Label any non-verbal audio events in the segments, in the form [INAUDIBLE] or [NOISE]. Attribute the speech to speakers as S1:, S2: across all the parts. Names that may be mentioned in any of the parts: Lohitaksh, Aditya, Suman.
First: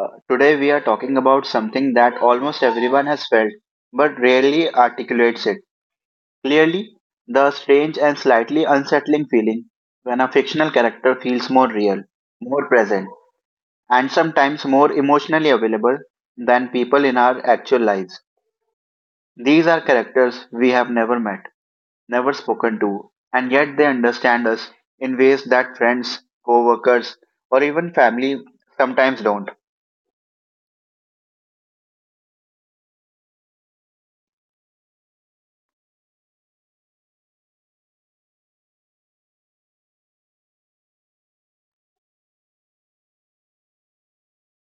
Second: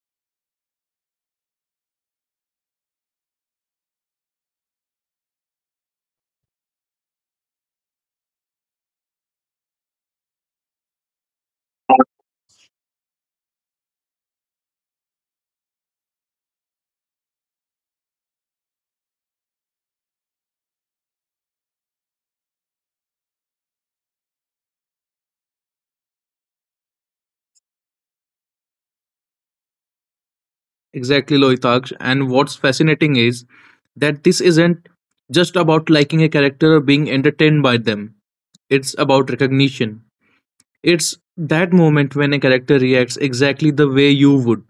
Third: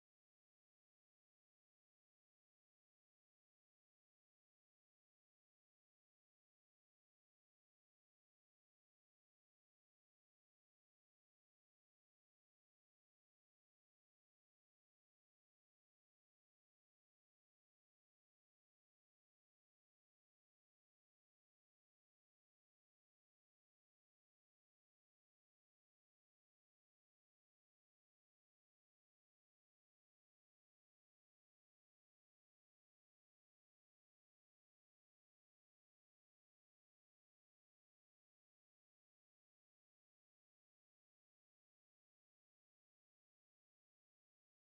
S1: Today we are talking about something that almost everyone has felt but rarely articulates it. Clearly, the strange and slightly unsettling feeling when a fictional character feels more real, more present, and sometimes more emotionally available than people in our actual lives. These are characters we have never met, never spoken to, and yet they understand us in ways that friends, co workers, or even family sometimes don't.
S2: Exactly, Lohitaksh. And what's fascinating is that this isn't just about liking a character or being entertained by them. It's about recognition. It's that moment when a character reacts exactly the way you would,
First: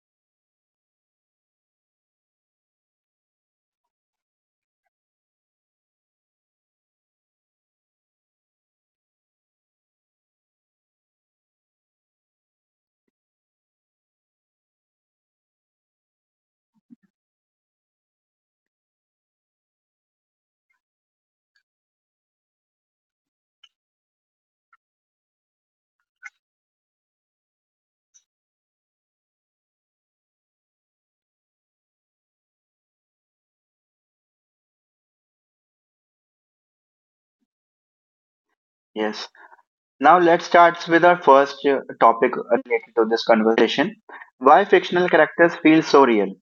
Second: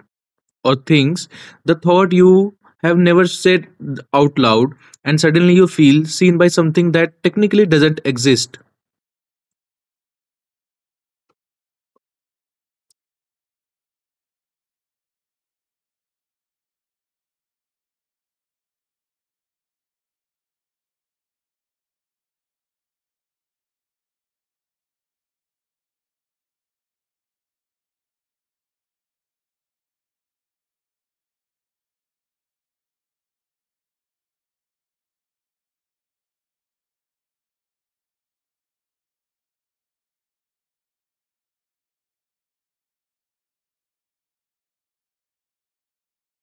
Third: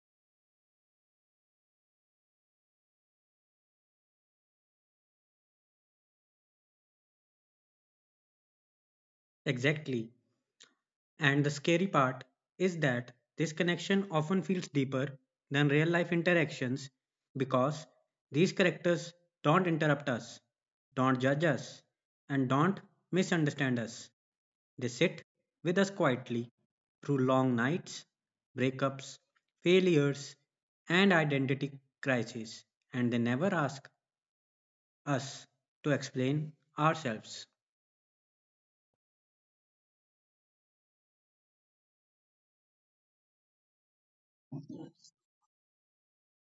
S2: or thinks the thought you have never said out loud, and suddenly you feel seen by something that technically doesn't exist.
S3: Exactly. And the scary part is that this connection often feels deeper than real life interactions because these characters don't interrupt us, don't judge us, and don't misunderstand us. They sit with us quietly through long nights, breakups, failures, and identity crises, and they never ask us to explain ourselves.
S1: Yes. Now let's start with our first topic related to this conversation. Why fictional characters feel so real?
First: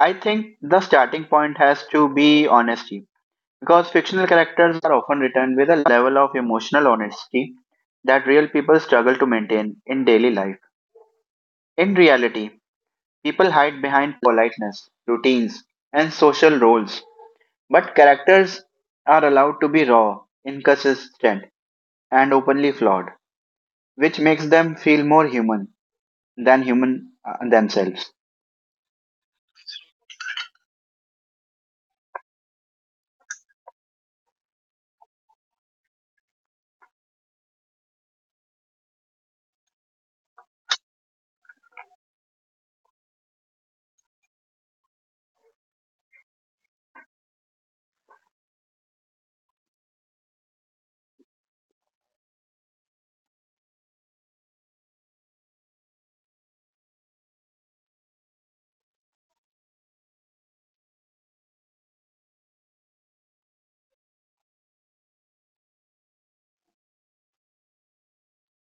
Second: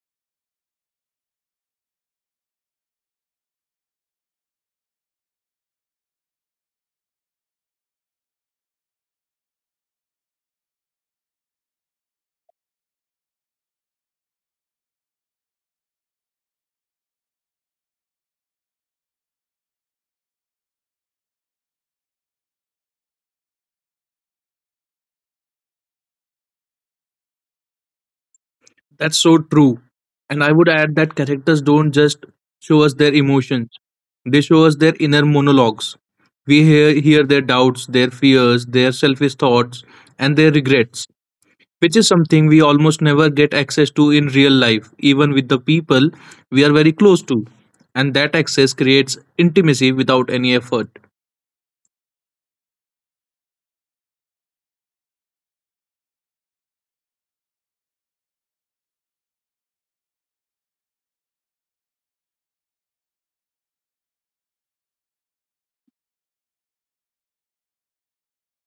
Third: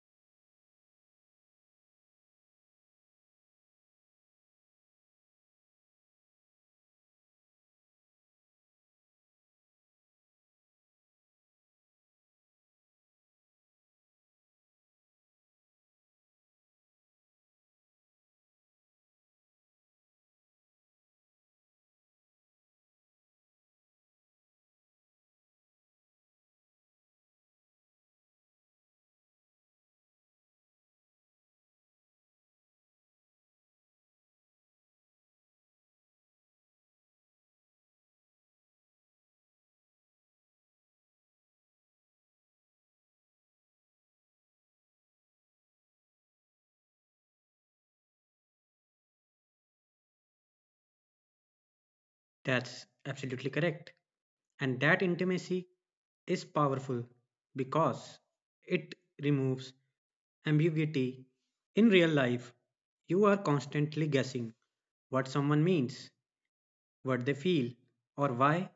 S1: I think the starting point has to be honesty because fictional characters are often written with a level of emotional honesty that real people struggle to maintain in daily life. In reality, people hide behind politeness, routines, and social roles, but characters are allowed to be raw, inconsistent, and openly flawed, which makes them feel more human. Than human themselves.
S2: That's so true. And I would add that characters don't just show us their emotions, they show us their inner monologues. We hear their doubts, their fears, their selfish thoughts, and their regrets, which is something we almost never get access to in real life, even with the people we are very close to. And that access creates intimacy without any effort.
S3: That's absolutely correct. And that intimacy is powerful because it removes ambiguity. In real life, you are constantly guessing what someone means, what they feel, or why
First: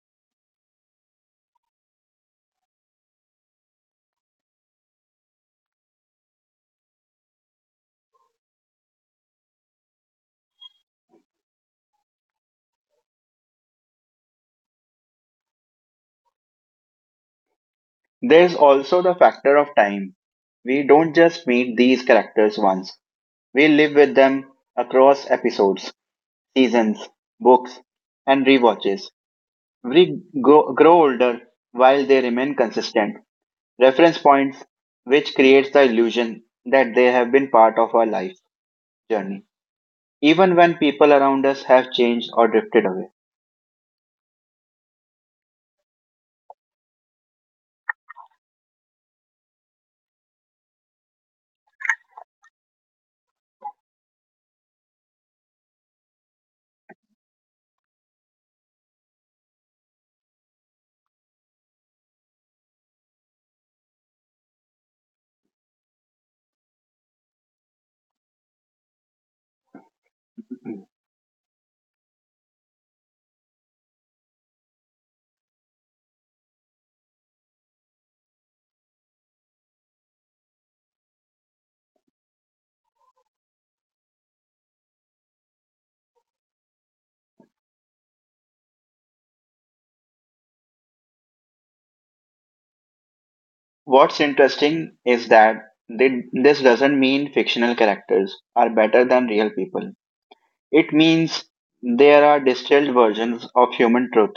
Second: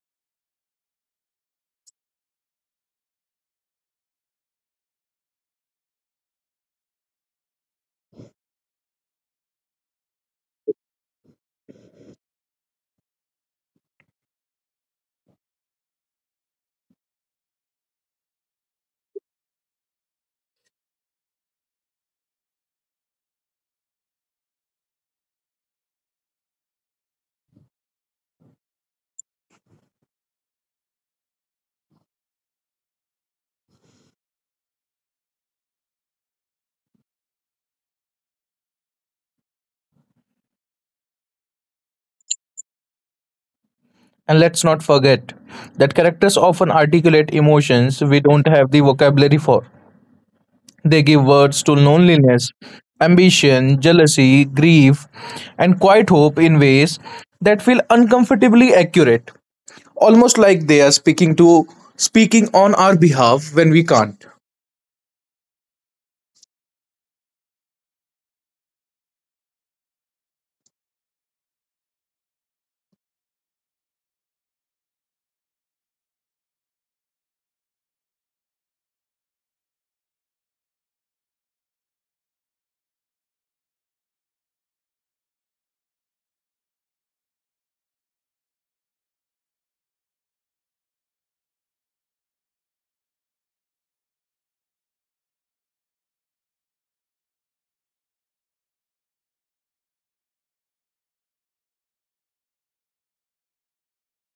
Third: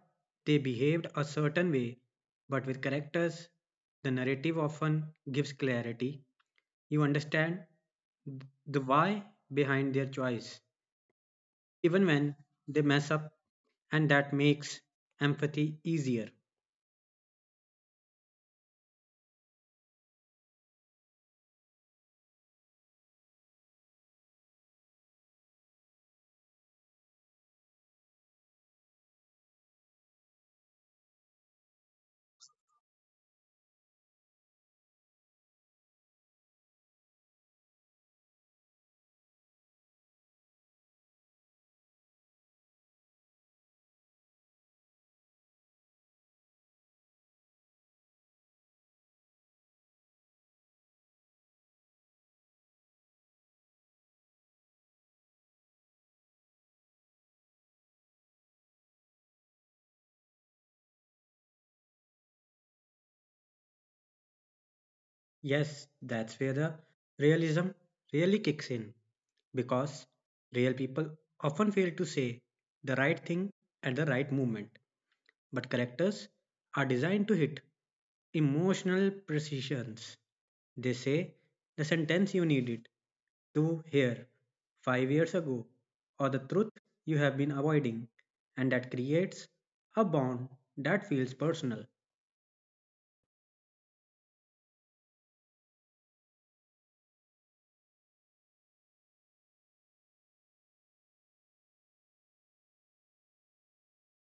S3: they behaved a certain way. But with characters, the narrative often gives clarity. You understand the why behind their choice, even when they mess up, and that makes empathy easier.
S1: There's also the factor of time. We don't just meet these characters once. We live with them across episodes, seasons, books, and rewatches. We grow older while they remain consistent reference points, which creates the illusion that they have been part of our life journey, even when people around us have changed or drifted away.
S2: And let's not forget that characters often articulate emotions we don't have the vocabulary for. They give words to loneliness, ambition, jealousy, grief, and quiet hope in ways that feel uncomfortably accurate, almost like they are speaking on our behalf when we can't.
S3: Yes, that's where the realism really kicks in because real people often fail to say the right thing at the right moment. But characters are designed to hit emotional precisions. They say the sentence you needed, to here 5 years ago or the truth you have been avoiding, and that creates a bond that feels personal,
S1: What's interesting is that this doesn't mean fictional characters are better than real people. It means there are distilled versions of human truth.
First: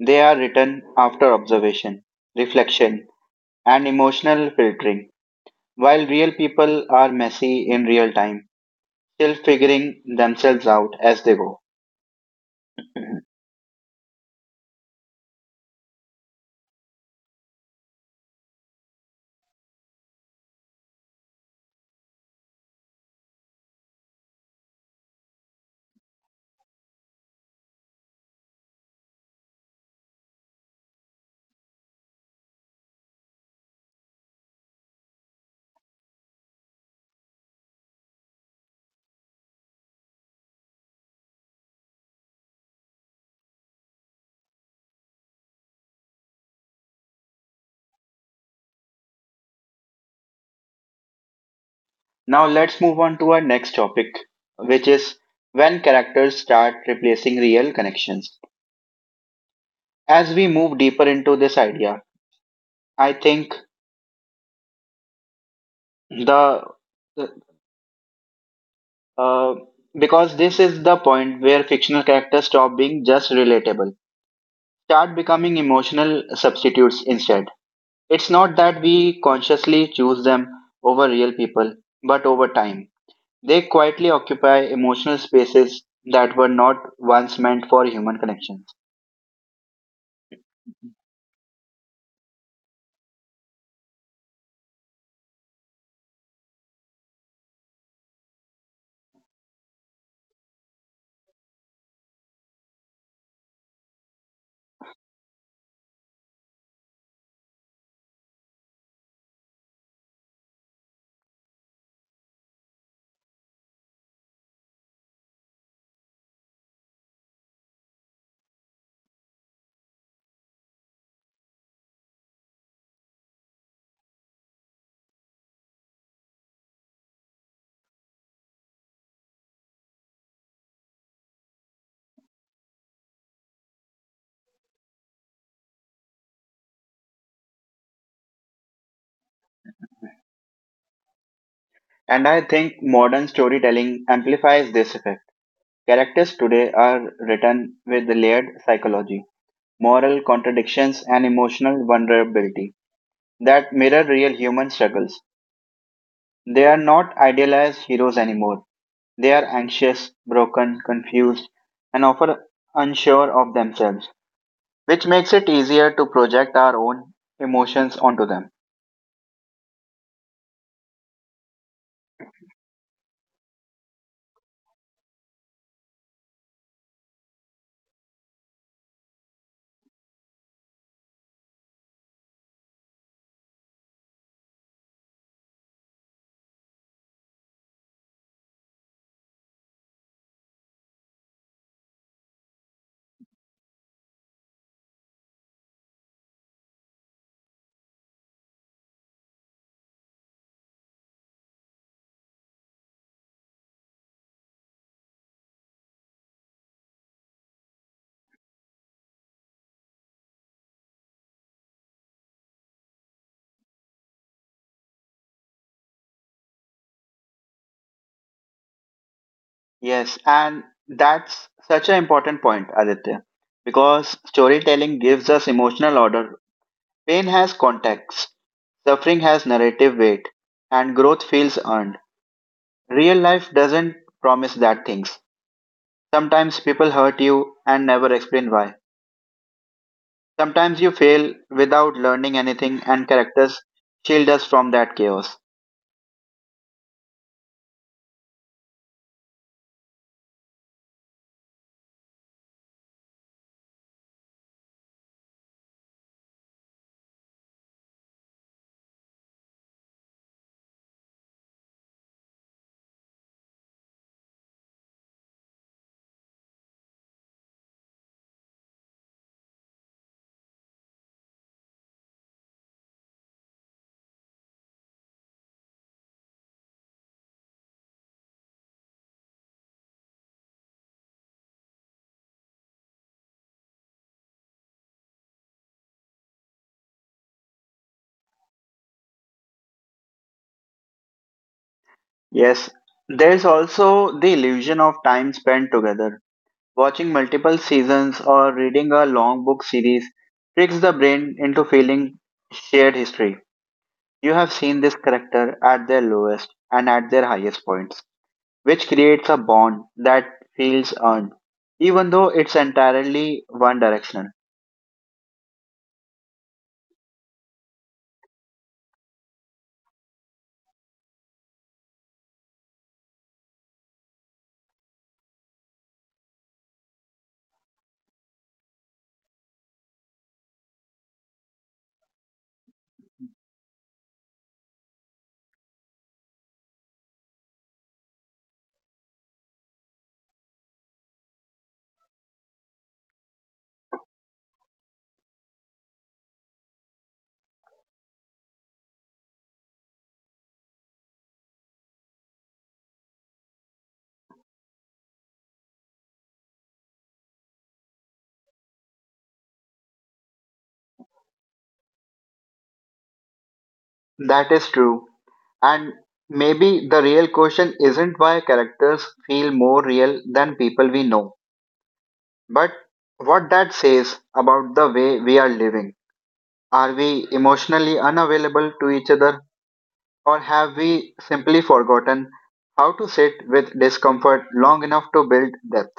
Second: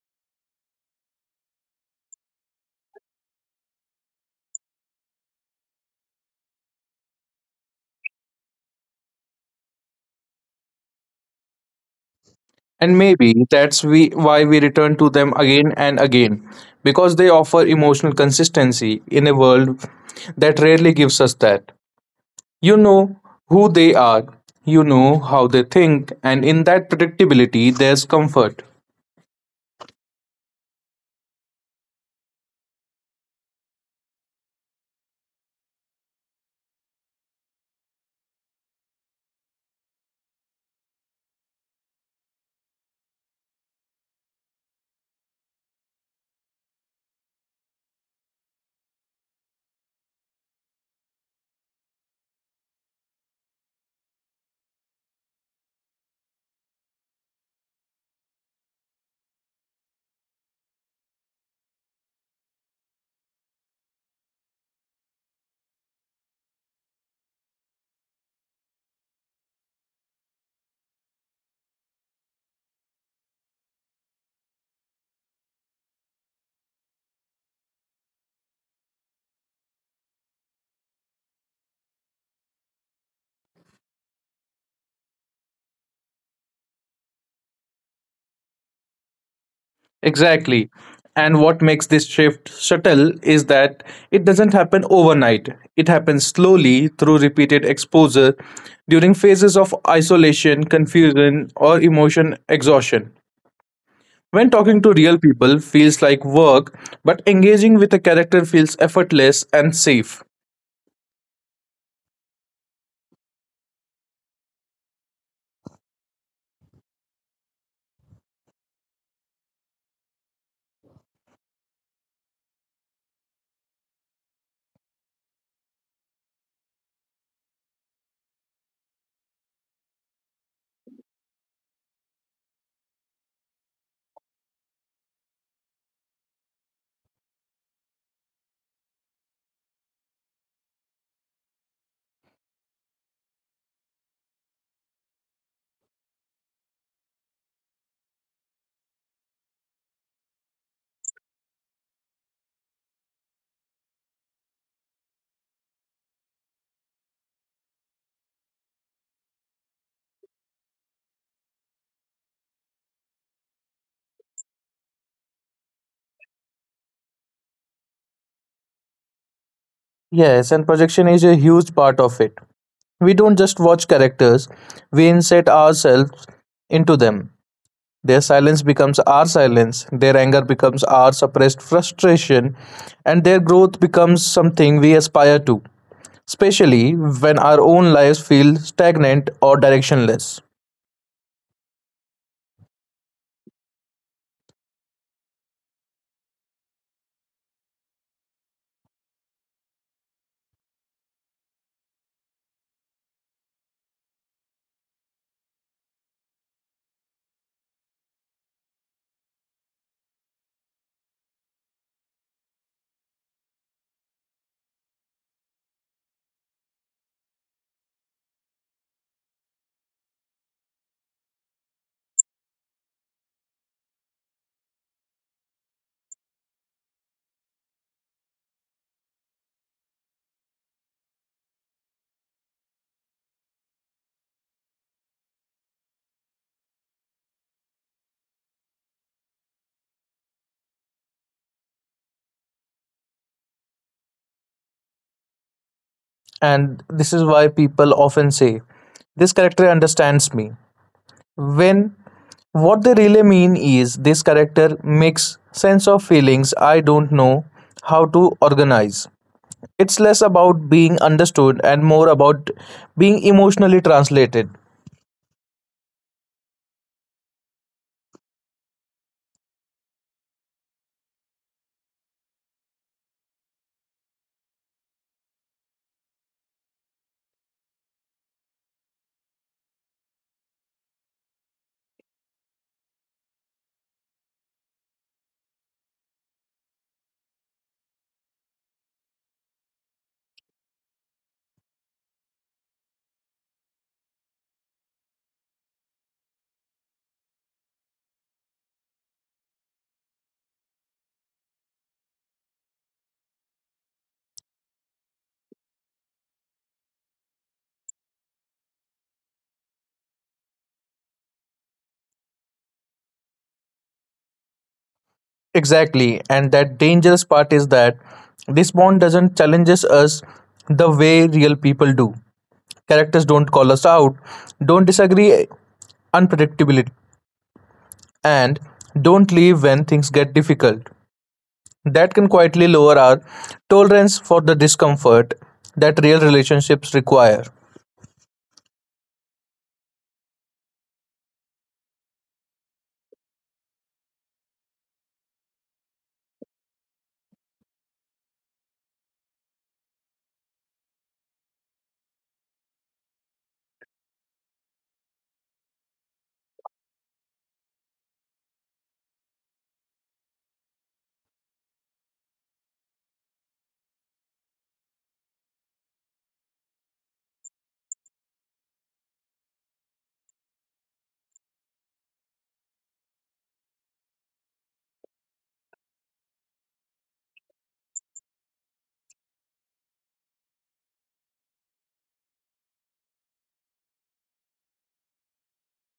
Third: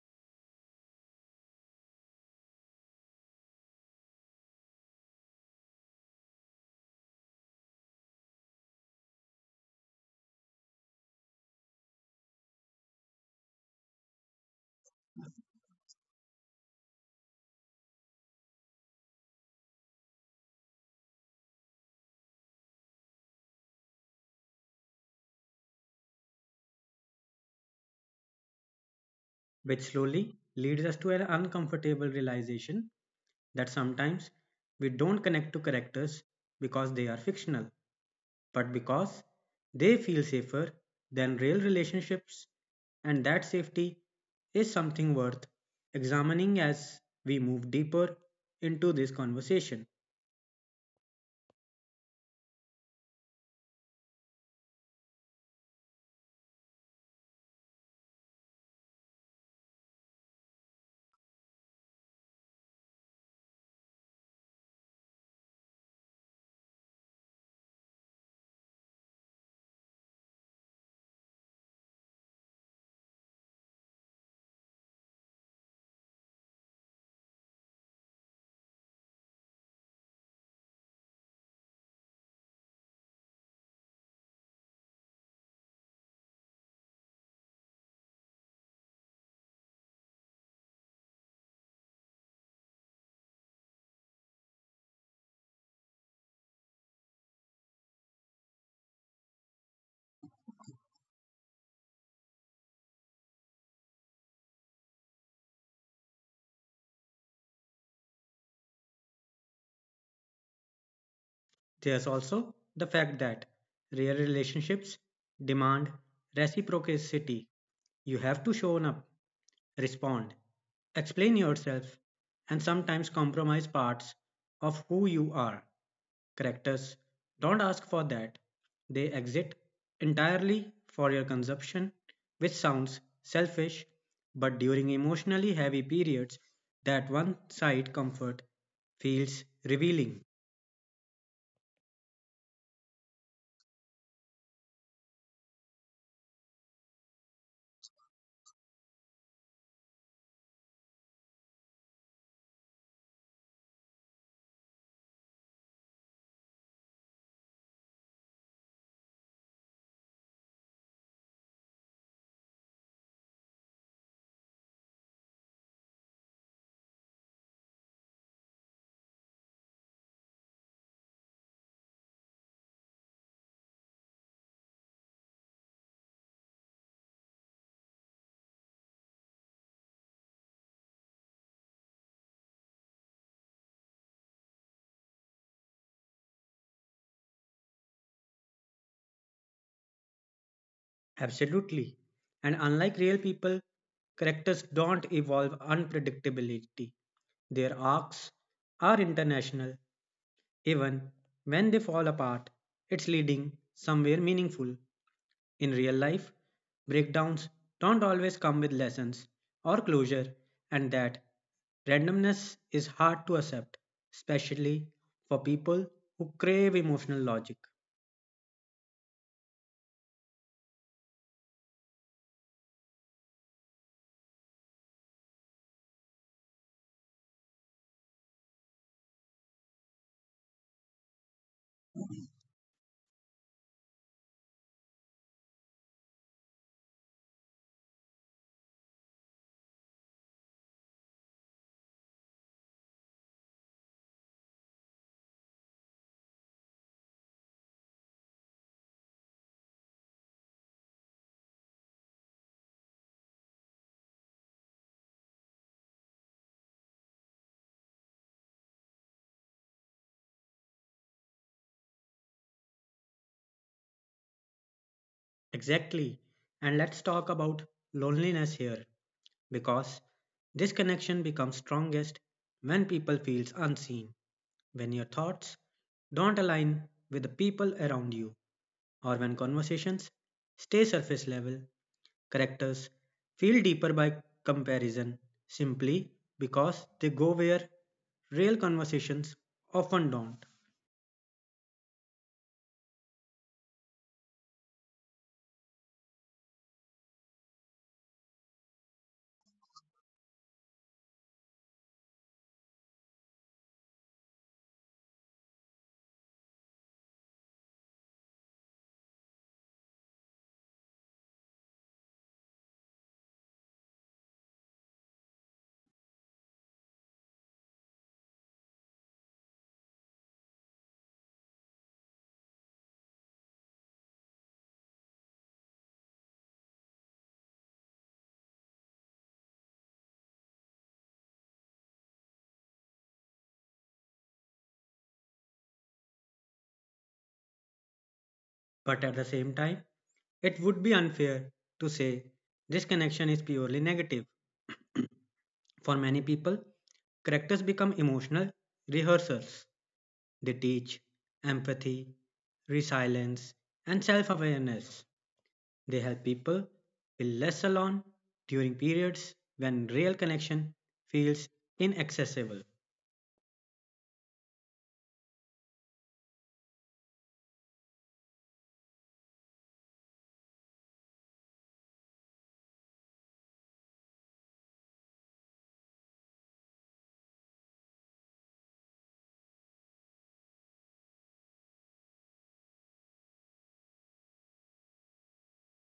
S1: They are written after observation, reflection, and emotional filtering, while real people are messy in real time, still figuring themselves out as they go.
S2: And maybe why we return to them again and again, because they offer emotional consistency in a world that rarely gives us that. You know who they are, you know how they think, and in that predictability, there's comfort.
S3: which slowly leads us to an uncomfortable realization that sometimes we don't connect to characters because they are fictional, but because they feel safer than real relationships, and that safety is something worth examining as we move deeper into this conversation.
S1: Now let's move on to our next topic, which is when characters start replacing real connections. As we move deeper into this idea, I think the uh, because this is the point where fictional characters stop being just relatable, start becoming emotional substitutes instead. It's not that we consciously choose them over real people, but over time, they quietly occupy emotional spaces that were not once meant for human connections.
S2: Exactly. And what makes this shift subtle is that it doesn't happen overnight. It happens slowly through repeated exposure during phases of isolation, confusion, or emotion exhaustion. When talking to real people feels like work, but engaging with a character feels effortless and safe.
S3: There's also the fact that real relationships demand reciprocity. You have to show up, respond, explain yourself, and sometimes compromise parts of who you are. Characters don't ask for that, they exit entirely for your consumption, which sounds selfish, but during emotionally heavy periods, that one side comfort feels revealing.
S1: And I think modern storytelling amplifies this effect. Characters today are written with layered psychology moral contradictions, and emotional vulnerability that mirror real human struggles. They are not idealized heroes anymore. They are anxious, broken, confused, and often unsure of themselves, which makes it easier to project our own emotions onto them.
S2: Yes, and projection is a huge part of it. We don't just watch characters, we insert ourselves into them. Their silence becomes our silence, their anger becomes our suppressed frustration, and their growth becomes something we aspire to, especially when our own lives feel stagnant or directionless.
S3: Absolutely. And unlike real people, characters don't evolve unpredictability. Their arcs are international, even when they fall apart, it's leading somewhere meaningful. In real life, breakdowns don't always come with lessons or closure, and that randomness is hard to accept, especially for people who crave emotional logic.
S1: Yes, and that's such an important point, Aditya, because storytelling gives us emotional order. Pain has context, suffering has narrative weight, and growth feels earned. Real life doesn't promise that things. Sometimes people hurt you and never explain why. Sometimes you fail without learning anything, and characters shield us from that chaos.
S2: And this is why people often say, this character understands me. When what they really mean is this character makes sense of feelings I don't know how to organize. It's less about being understood and more about being emotionally translated.
S3: Exactly. And let's talk about loneliness here because this connection becomes strongest when people feels unseen, when your thoughts don't align with the people around you, or when conversations stay surface level, characters feel deeper by comparison simply because they go where real conversations often don't.
S1: Yes, there's also the illusion of time spent together. Watching multiple seasons or reading a long book series tricks the brain into feeling shared history. You have seen this character at their lowest and at their highest points. Which creates a bond that feels earned, even though it's entirely one directional.
S2: Exactly, and that dangerous part is that this bond doesn't challenges us the way real people do. Characters don't call us out, don't disagree unpredictability, and don't leave when things get difficult. That can quietly lower our tolerance for the discomfort that real relationships require.
S3: But at the same time, it would be unfair to say this connection is purely negative. For many people, characters become emotional rehearsals. They teach empathy, resilience, and self awareness. They help people feel less alone during periods when real connection feels inaccessible.
S1: That is true. And maybe the real question isn't why characters feel more real than people we know, but what that says about the way we are living. Are we emotionally unavailable to each other, or have we simply forgotten how to sit with discomfort long enough to build depth?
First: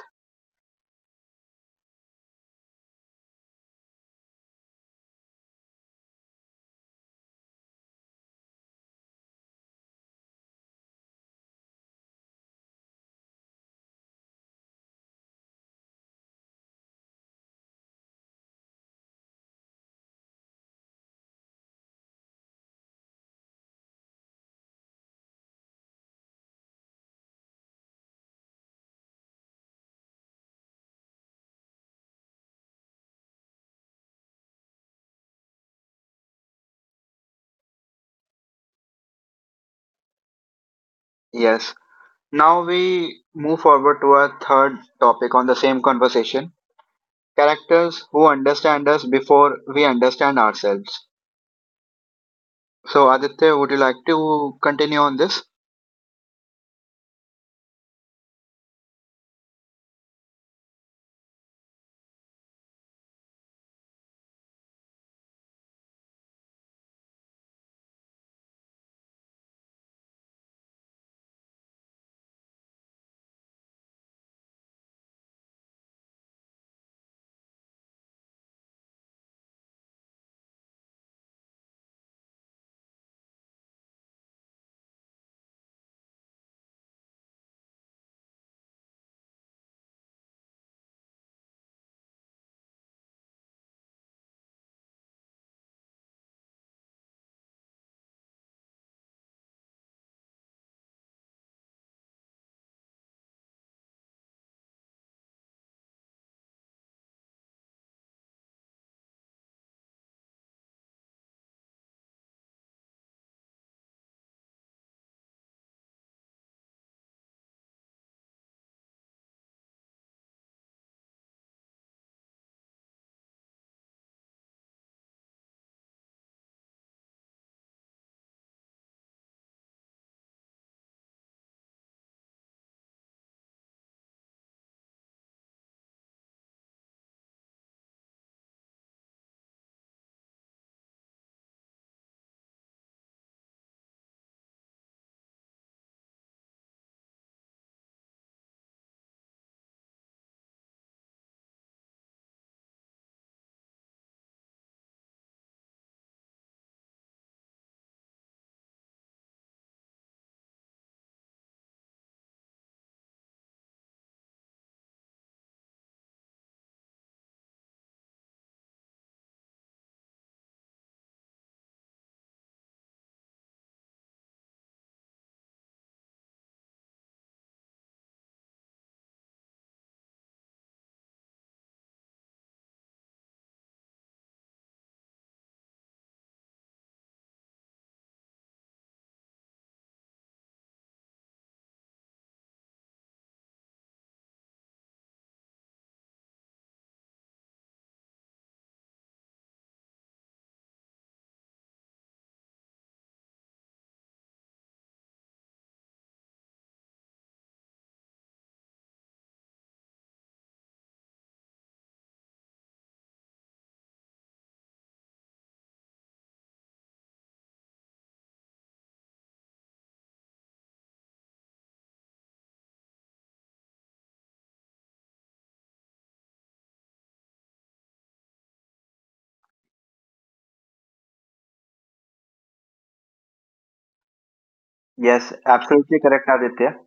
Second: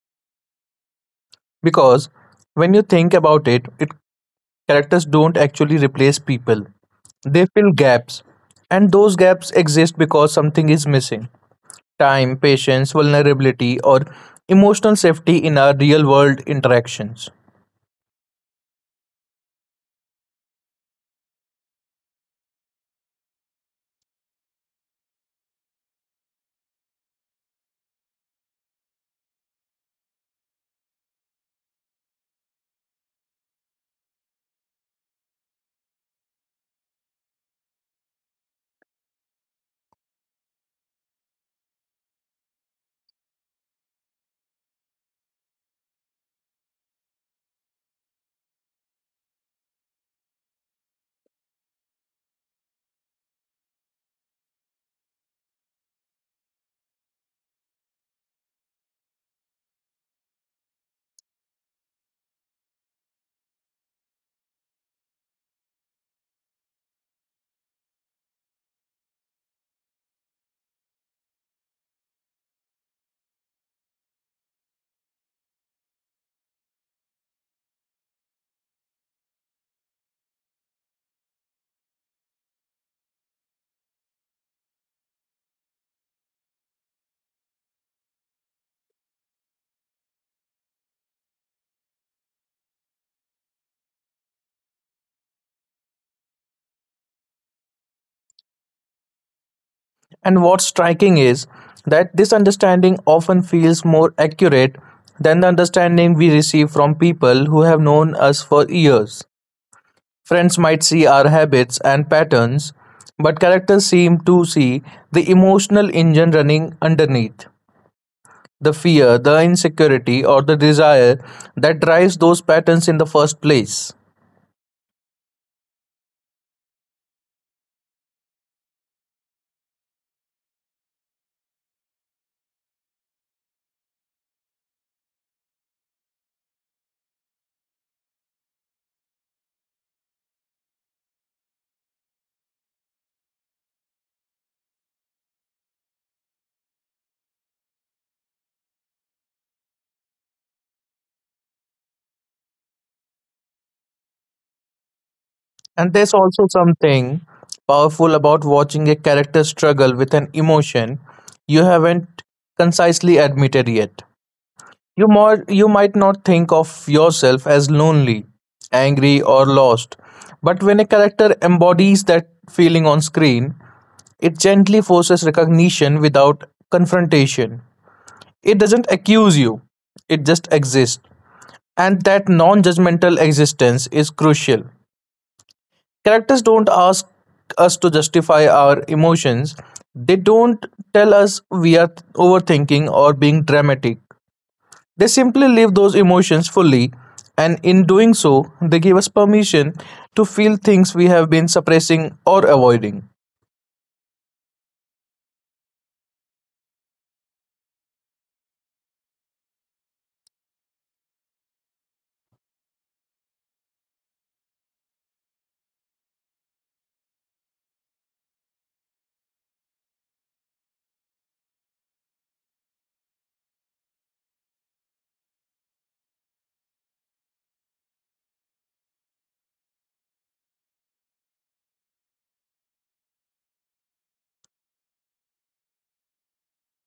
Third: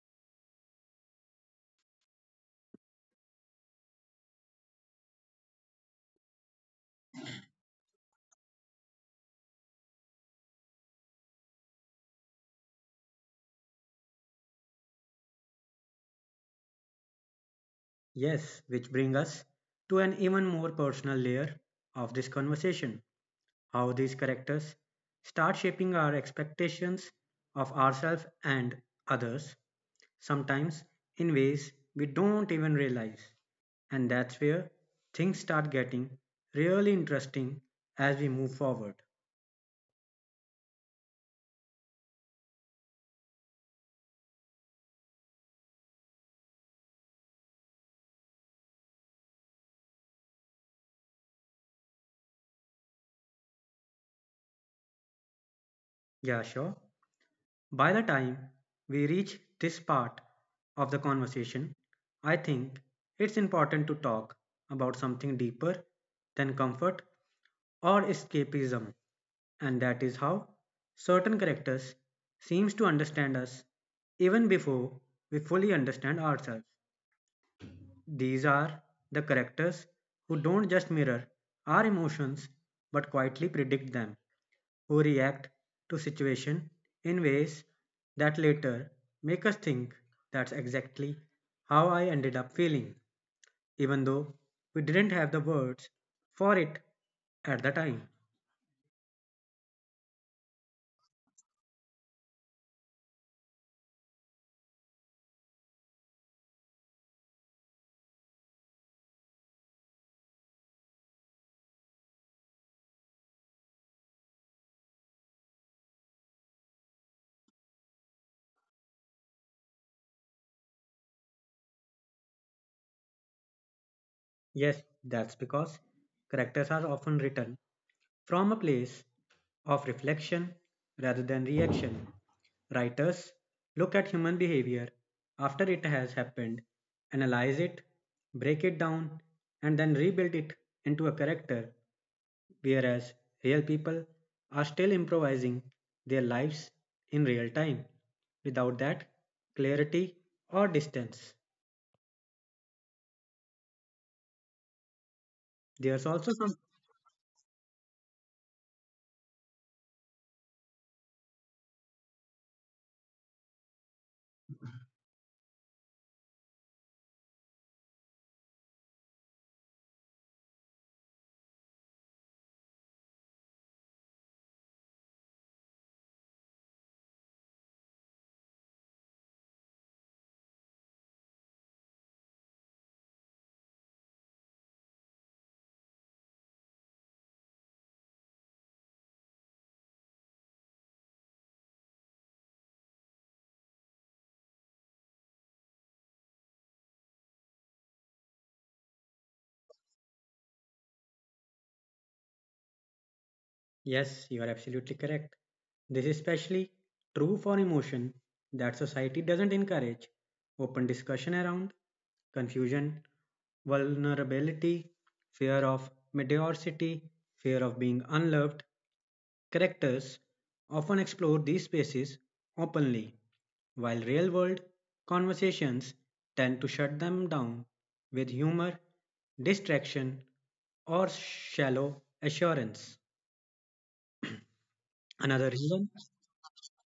S2: Because when you think about it, characters don't actually replace people. They fill gaps, and those gaps exist because something is missing. Time, patience, vulnerability, or emotional safety in our real world interactions.
S3: Yes, which brings us to an even more personal layer of this conversation, how these characters start shaping our expectations of ourselves and others, sometimes in ways we don't even realize. And that's where things start getting really interesting as we move forward.
S1: Yes, now we move forward to our third topic on the same conversation characters who understand us before we understand ourselves. So, Aditya, would you like to continue on this?
S3: Yeah, sure. By the time we reach this part of the conversation, I think it's important to talk about something deeper than comfort or escapism, and that is how certain characters seems to understand us even before we fully understand ourselves. These are the characters who don't just mirror our emotions but quietly predict them, who react to situation in ways that later make us think that's exactly how I ended up feeling, even though we didn't have the words for it at the time.
S2: And what's striking is that this understanding often feels more accurate than the understanding we receive from people who have known us for years. Friends might see our habits and patterns, but characters seem to see the emotional engine running underneath the fear, the insecurity, or the desire that drives those patterns in the first place.
S3: Yes, that's because characters are often written from a place of reflection rather than reaction, writers look at human behavior after it has happened, analyze it, break it down, and then rebuild it into a character, whereas real people are still improvising their lives in real time without that clarity or distance.
S2: And
S3: There's
S2: there's
S3: also
S2: also
S3: some.
S2: something powerful about watching a character struggle with an emotion you haven't concisely admitted yet. You might not think of yourself as lonely, angry, or lost, but when a character embodies that feeling on screen, it gently forces recognition without confrontation. It doesn't accuse you, it just exists. And that non judgmental existence is crucial. Characters don't ask us to justify our emotions, they don't tell us we are overthinking or being dramatic. They simply live those emotions fully, and in doing so, they give us permission to feel things we have been suppressing or avoiding.
S3: Yes, you are absolutely correct. This is especially true for emotion that society doesn't encourage open discussion around confusion, vulnerability, fear of mediocrity, fear of being unloved. Characters often explore these spaces openly, while real world conversations tend to shut them down with humor, distraction, or shallow assurance.
S1: Yes,
S3: Another reason,
S1: absolutely correct, Aditya.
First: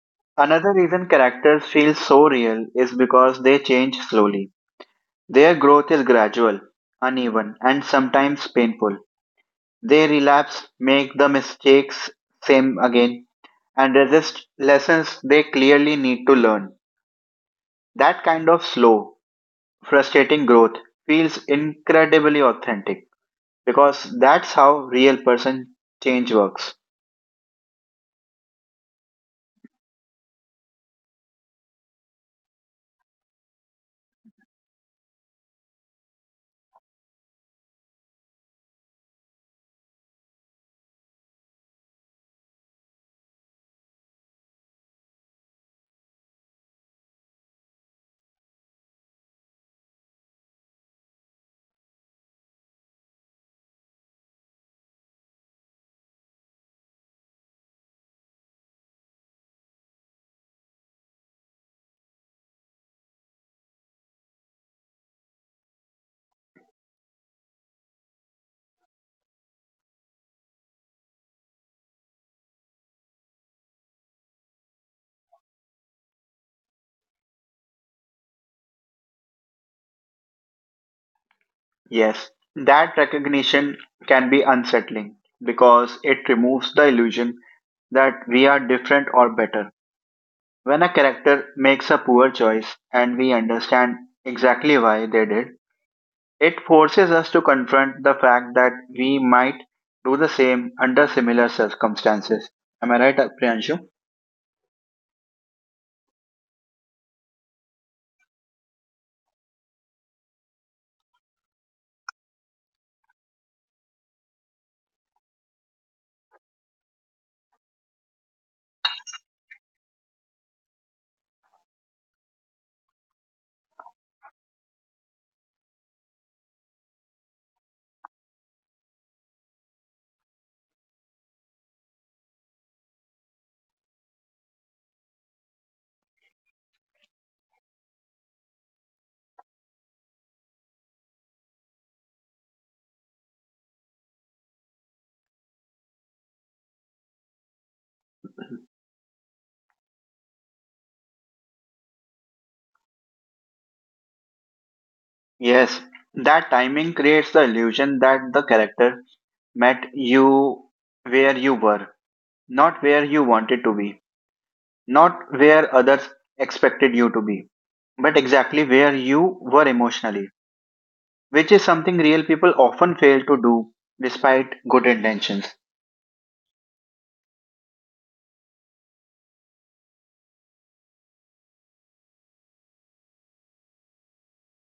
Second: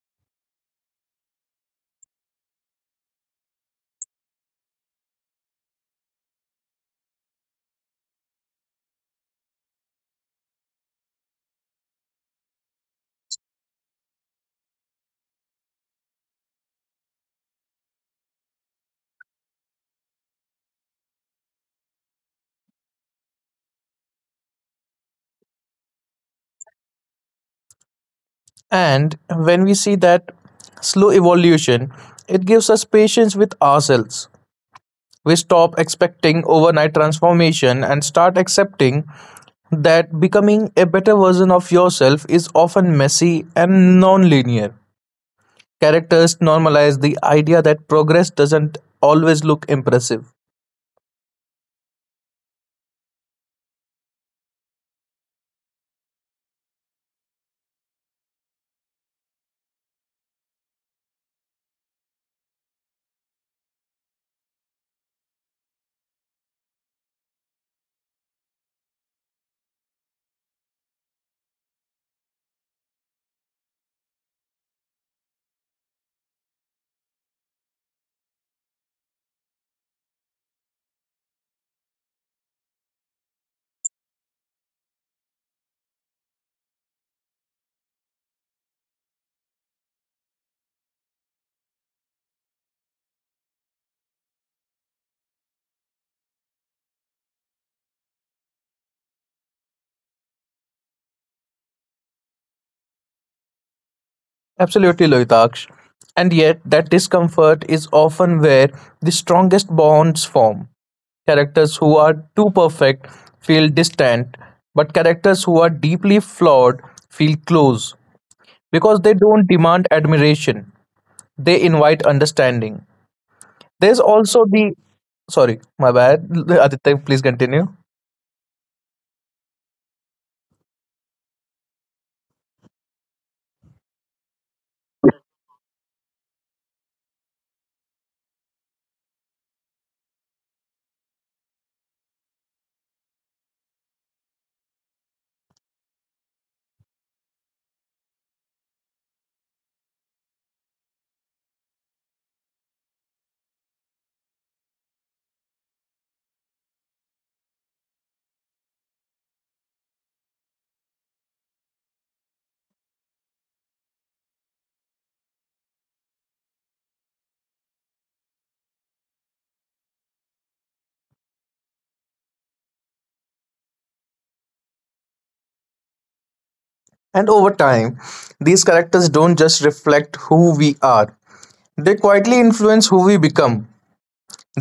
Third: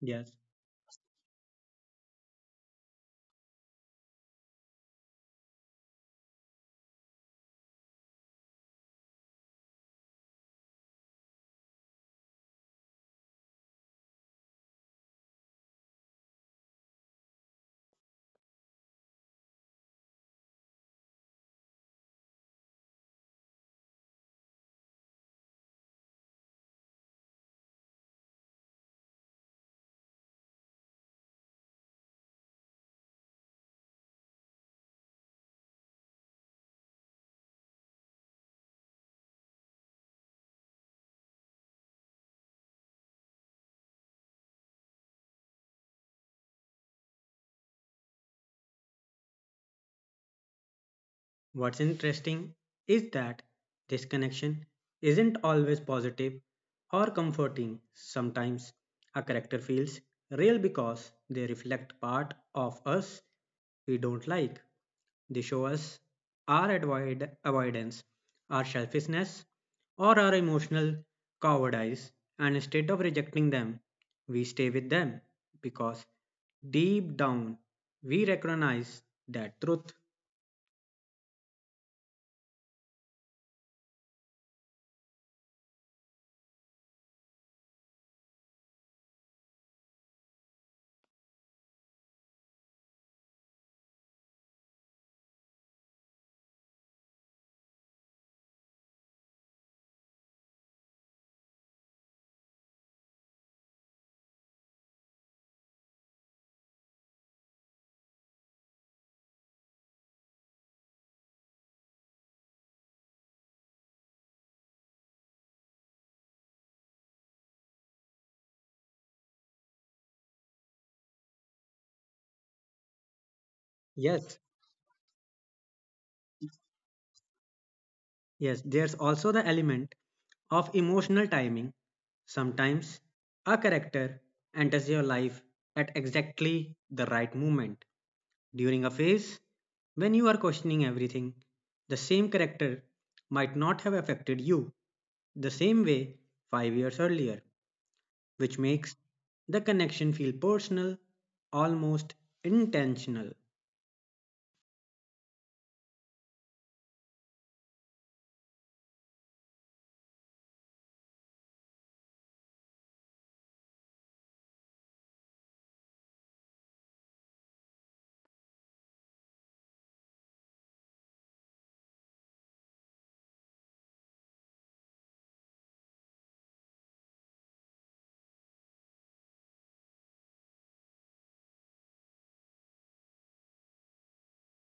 S3: yes,
S1: Another reason characters feel so real is because they change slowly. Their growth is gradual, uneven, and sometimes painful. They relapse, make the mistakes same again, and resist lessons they clearly need to learn. That kind of slow, frustrating growth feels incredibly authentic because that's how real person change works.
S2: And when we see that slow evolution, it gives us patience with ourselves. We stop expecting overnight transformation and start accepting that becoming a better version of yourself is often messy and non linear. Characters normalize the idea that progress doesn't always look impressive.
S3: what's interesting is that this connection isn't always positive or comforting. Sometimes a character feels real because they reflect part of us we don't like. They show us our avoidance, our selfishness, or our emotional cowardice, and instead of rejecting them, we stay with them because deep down we recognize that truth.
S1: Yes, that recognition can be unsettling because it removes the illusion that we are different or better. When a character makes a poor choice and we understand exactly why they did, it forces us to confront the fact that we might do the same under similar circumstances. Am I right, Priyanshu?
S2: Absolutely, Loitaksh. And yet, that discomfort is often where the strongest bonds form. Characters who are too perfect feel distant, but characters who are deeply flawed feel close because they don't demand admiration, they invite understanding. There's
S3: Yes,
S2: also the Sorry, my bad, Aditya, please continue.
S3: yes, there's also the element of emotional timing. Sometimes a character enters your life at exactly the right moment during a phase when you are questioning everything. The same character might not have affected you the same way 5 years earlier, which makes the connection feel personal, almost intentional.
S1: Yes, that timing creates the illusion that the character met you where you were, not where you wanted to be, not where others expected you to be, but exactly where you were emotionally, which is something real people often fail to do despite good intentions.
S2: And over time, these characters don't just reflect who we are, they quietly influence who we become.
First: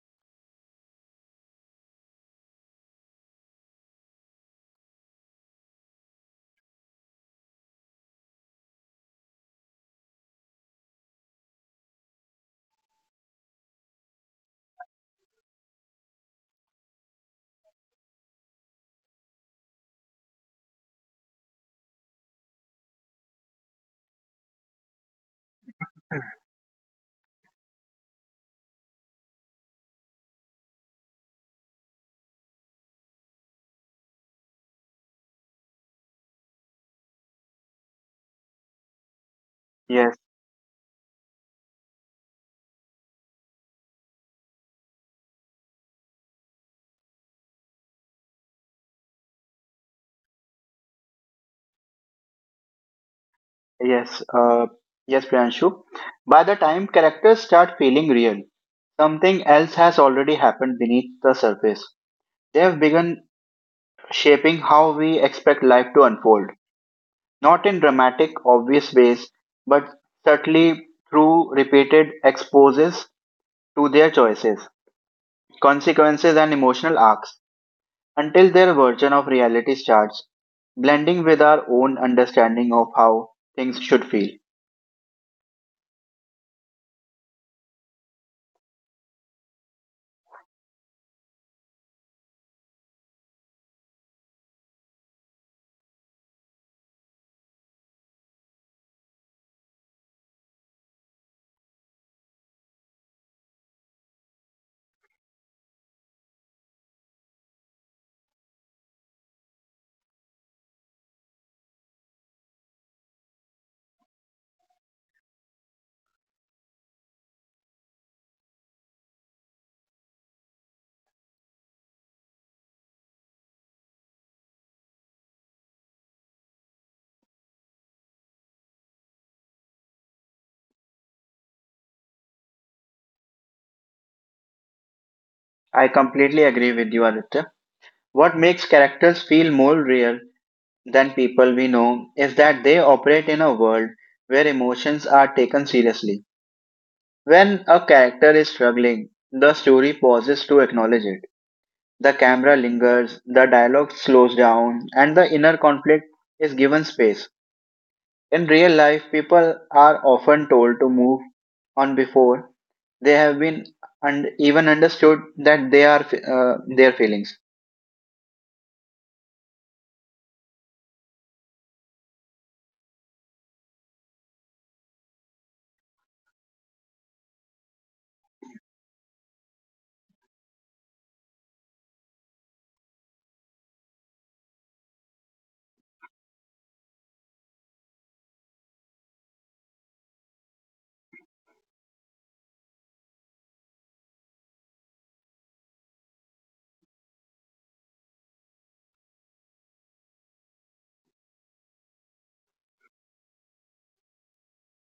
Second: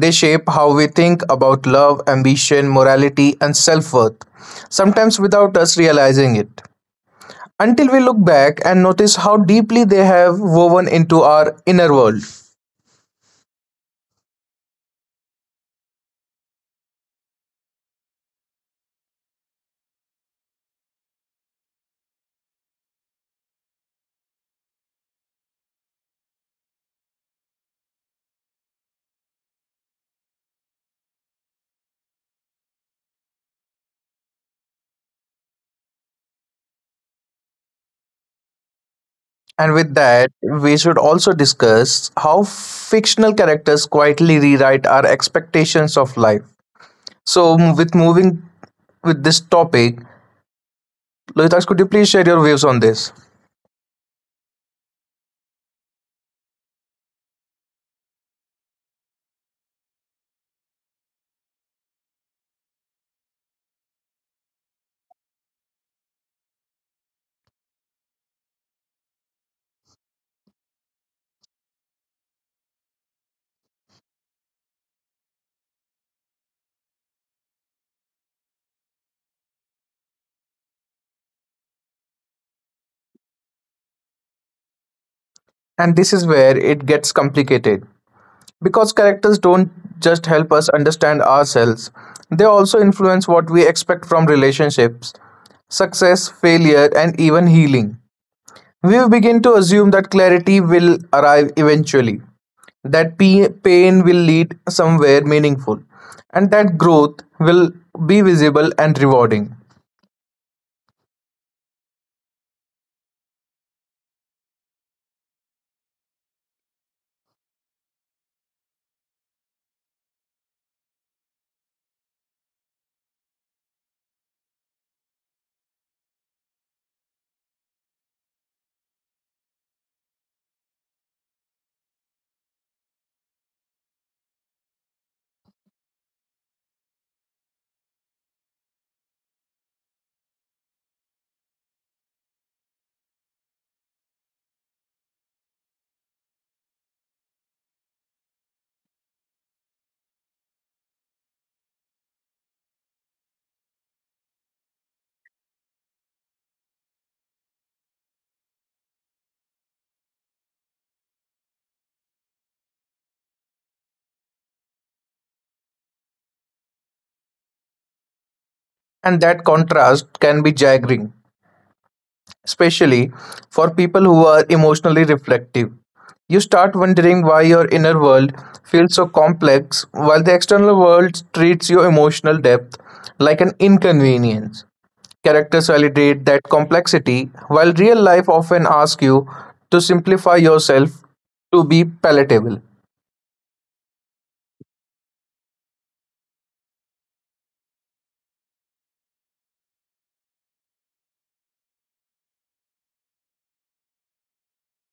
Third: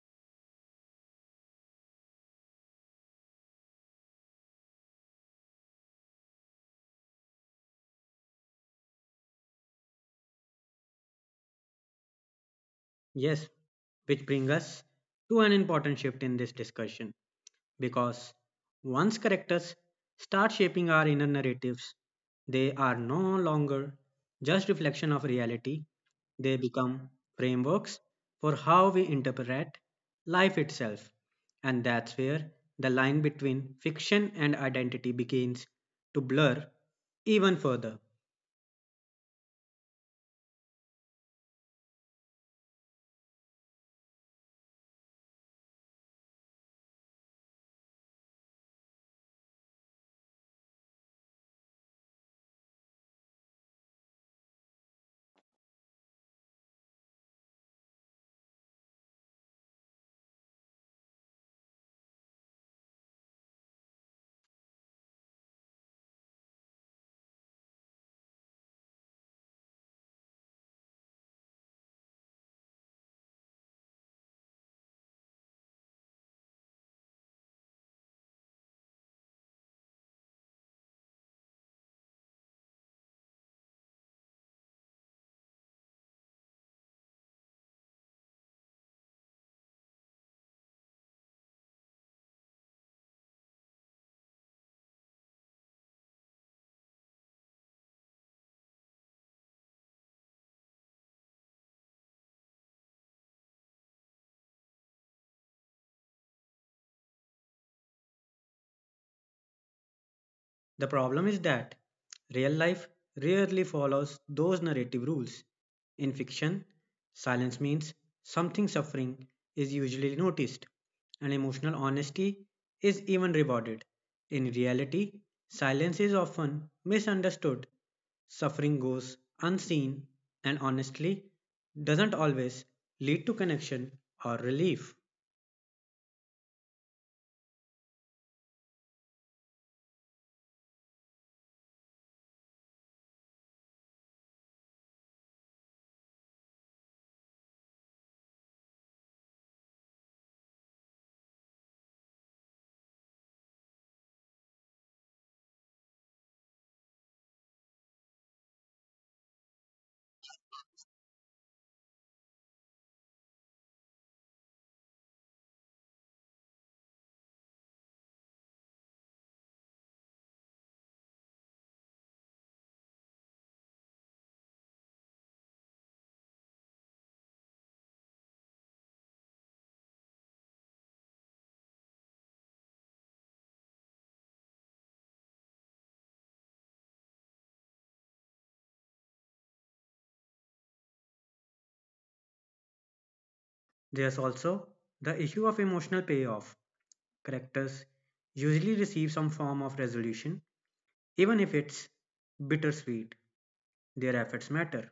S2: They shape how we think about love, ambition, morality, and self worth, sometimes without us realizing it, until we look back and notice how deeply they have woven into our inner world.
S3: Yes, which brings us to an important shift in this discussion because once characters start shaping our inner narratives, they are no longer just reflection of reality, they become frameworks for how we interpret life itself. And that's where the line between fiction and identity begins to blur even further.
S2: And with
S1: Yes,
S2: that, we should also discuss how fictional characters quietly rewrite our expectations of life. With moving with this topic, Lohitaksh, could you please share your views on this?
S1: yes, uh, yes, Priyanshu. By the time characters start feeling real, something else has already happened beneath the surface. They have begun shaping how we expect life to unfold, not in dramatic, obvious ways, but subtly through repeated exposes to their choices, consequences, and emotional arcs, until their version of reality starts blending with our own understanding of how things should feel.
S2: And this is where it gets complicated. Because characters don't just help us understand ourselves, they also influence what we expect from relationships, success, failure, and even healing. We begin to assume that clarity will arrive eventually, that pain will lead somewhere meaningful, and that growth will be visible and rewarding.
S3: The problem is that real life rarely follows those narrative rules. In fiction, silence means something, suffering is usually noticed, and emotional honesty is even rewarded. In reality, silence is often misunderstood. Suffering goes unseen and honestly doesn't always lead to connection or relief.
S1: I completely agree with you, Aditya. What makes characters feel more real than people we know is that they operate in a world where emotions are taken seriously When a character is struggling, the story pauses to acknowledge it. The camera lingers, the dialogue slows down, and the inner conflict is given space. In real life, people are often told to move on before they have been and even understood that they are their feelings.
S2: And that contrast can be jarring, especially for people who are emotionally reflective. You start wondering why your inner world feels so complex while the external world treats your emotional depth like an inconvenience. Characters validate that complexity, while real life often asks you to simplify yourself to be palatable.
S3: There's also the issue of emotional payoff. Characters usually receive some form of resolution, even if it's bittersweet. Their efforts matter,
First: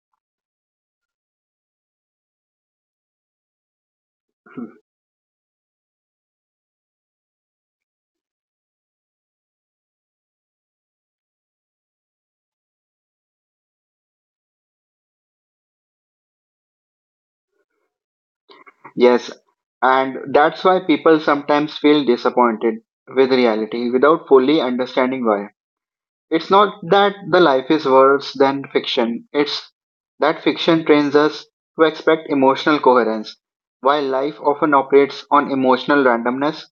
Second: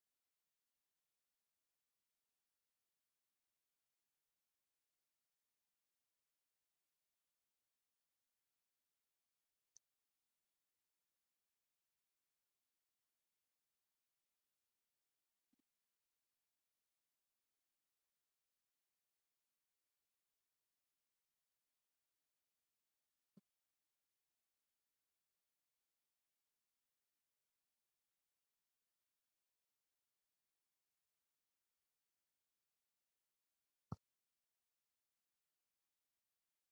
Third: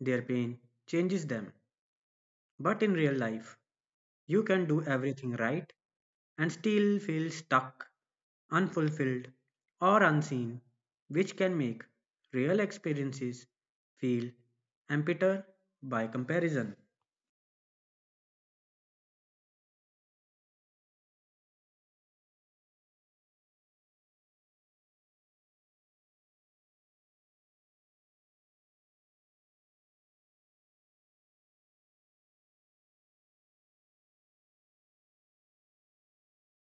S3: their pain changes them. But in real life, you can
S1: [LAUGHS]
S3: do everything right and still feel stuck, unfulfilled, or unseen, which can make real experiences feel emptier by comparison.
S1: Yes, and that's why people sometimes feel disappointed with reality without fully understanding why. It's not that the life is worse than fiction, it's that fiction trains us to expect emotional coherence. While life often operates on emotional randomness,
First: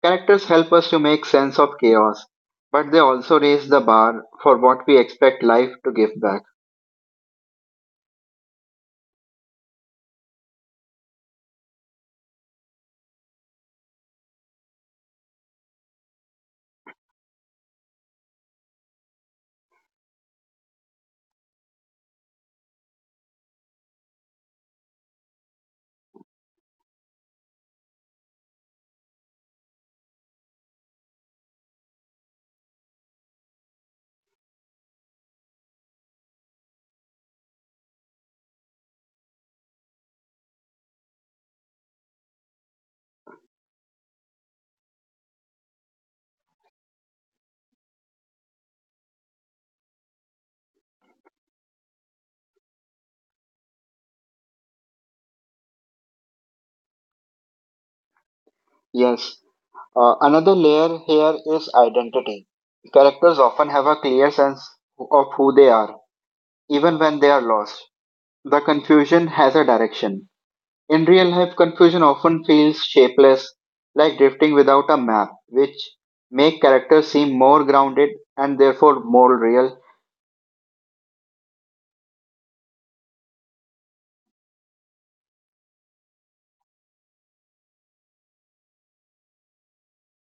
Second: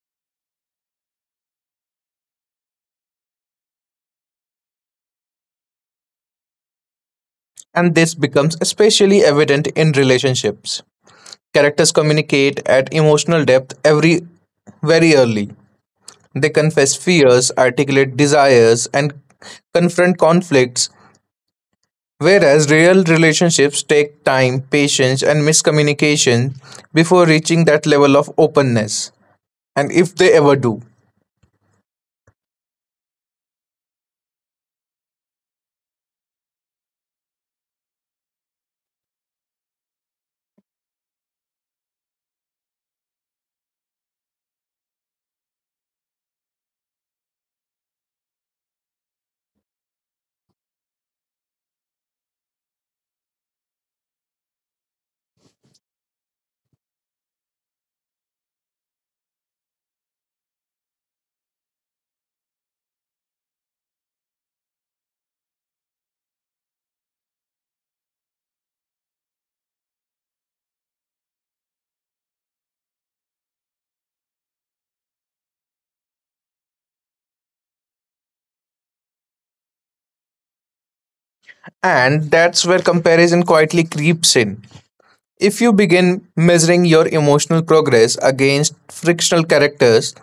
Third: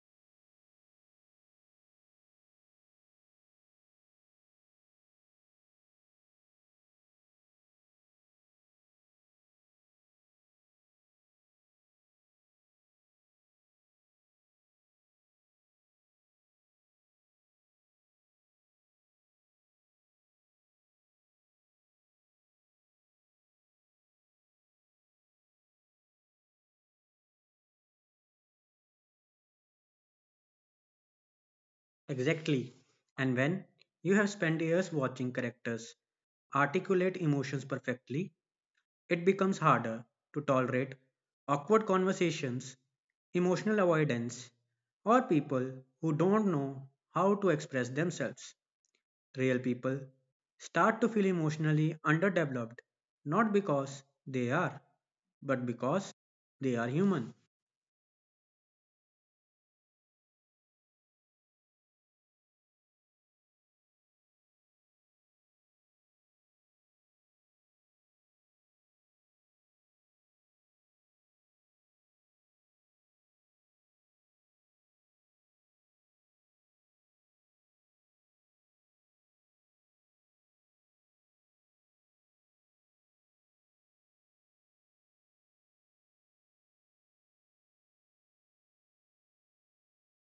S1: characters help us to make sense of chaos, but they also raise the bar for what we expect life to give back.
S2: And this becomes especially evident in relationships. Characters communicate at emotional depth every very early. They confess fears, articulate desires, and confront conflicts. Whereas real relationships take time, patience, and miscommunication before reaching that level of openness, and if they ever do.
S3: Exactly. And when you have spent years watching characters articulate emotions perfectly, it becomes harder to tolerate awkward conversations, emotional avoidance, or people who don't know how to express themselves. Real people start to feel emotionally underdeveloped not because they are, but because they are human.
S1: Yes. Another layer here is identity. Characters often have a clear sense of who they are, even when they are lost. The confusion has a direction. In real life, confusion often feels shapeless, like drifting without a map, which make characters seem more grounded and therefore more real.
S2: And that's where comparison quietly creeps in. If you begin measuring your emotional progress against frictional characters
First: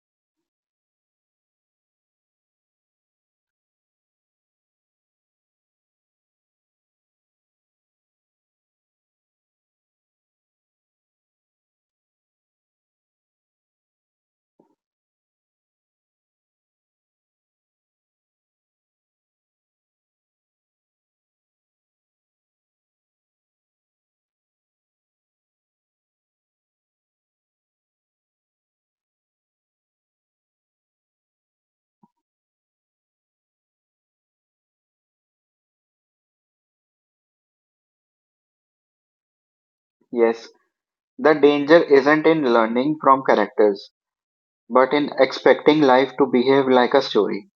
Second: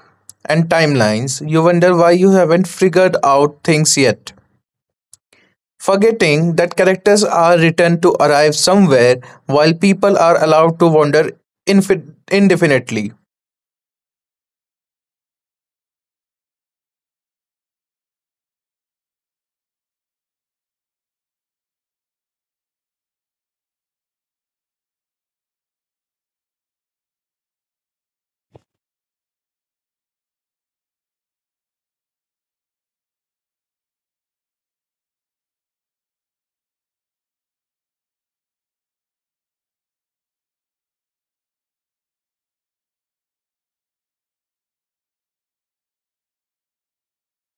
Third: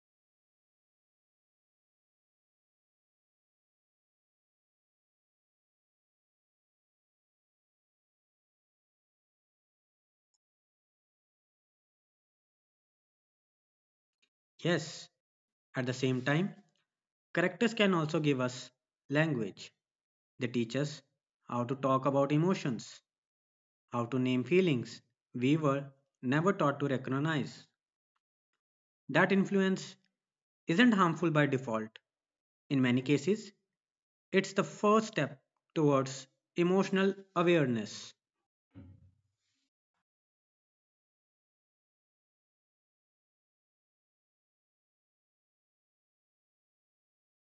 S2: and timelines, you wonder why you haven't figured out things yet, forgetting that characters are written to arrive somewhere while people are allowed to wander infi- indefinitely.
S3: Yes, at the same time, characters can also give us language. They teach us how to talk about emotions, how to name feelings we were never taught to recognize. That influence isn't harmful by default. In many cases, it's the first step towards emotional awareness,
S1: Yes, the danger isn't in learning from characters, but in expecting life to behave like a story.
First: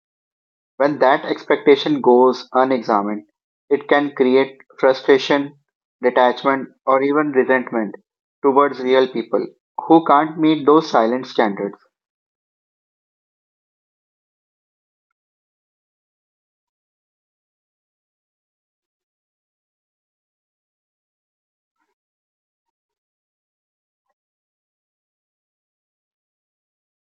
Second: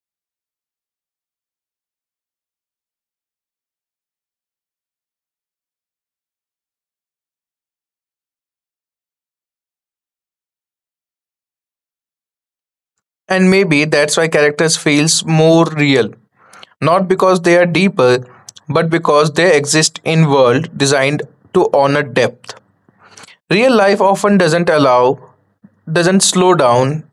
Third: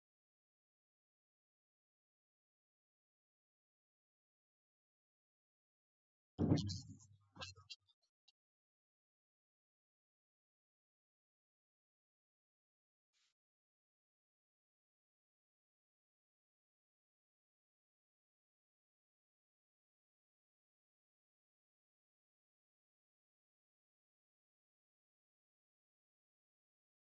S1: When that expectation goes unexamined, it can create frustration, detachment, or even resentment towards real people who can't meet those silent standards.
S2: And maybe that's why characters feels more real, not because they are deeper, but because they exist in world designed to honor depth. Real life often doesn't slow down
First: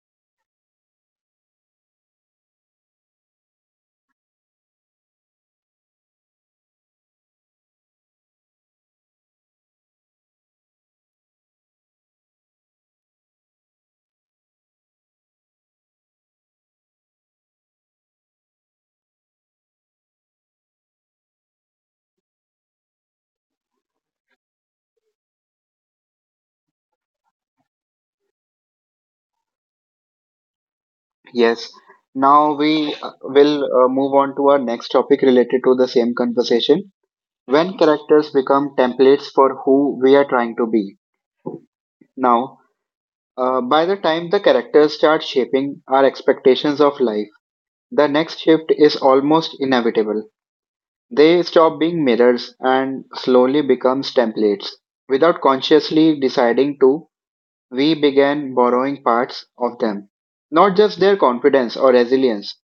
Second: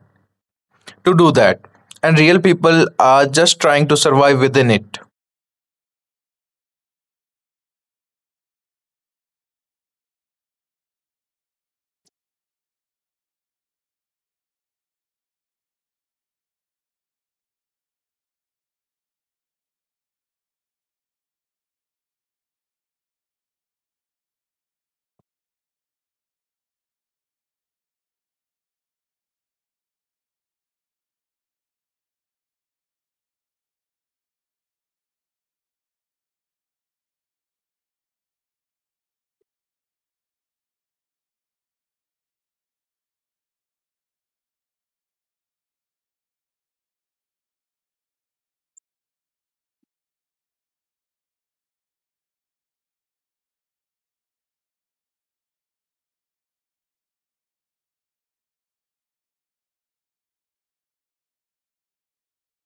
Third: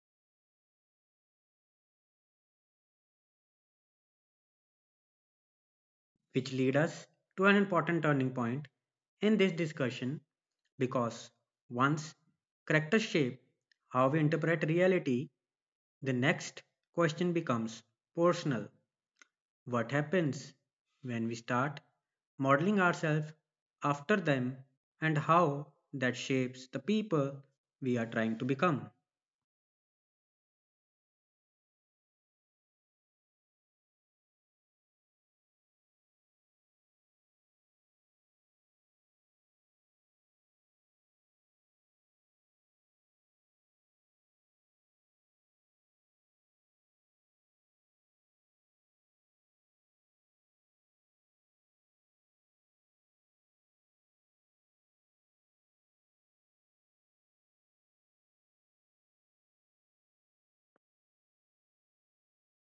S2: to do that, and real people are just trying to survive within it.
S3: which lead us to an important turning point in this discussion because once characters shape how we interpret reality, the next question becomes personal. What happens when we start modeling ourselves after them and how that shapes the people we are trying to become?
S1: Yes. Now we will move on to our next topic related to the same conversation. When characters become templates for who we are trying to be. Now, by the time the characters start shaping our expectations of life, the next shift is almost inevitable. They stop being mirrors and slowly becomes templates. Without consciously deciding to, we began borrowing parts of them. Not just their confidence or resilience,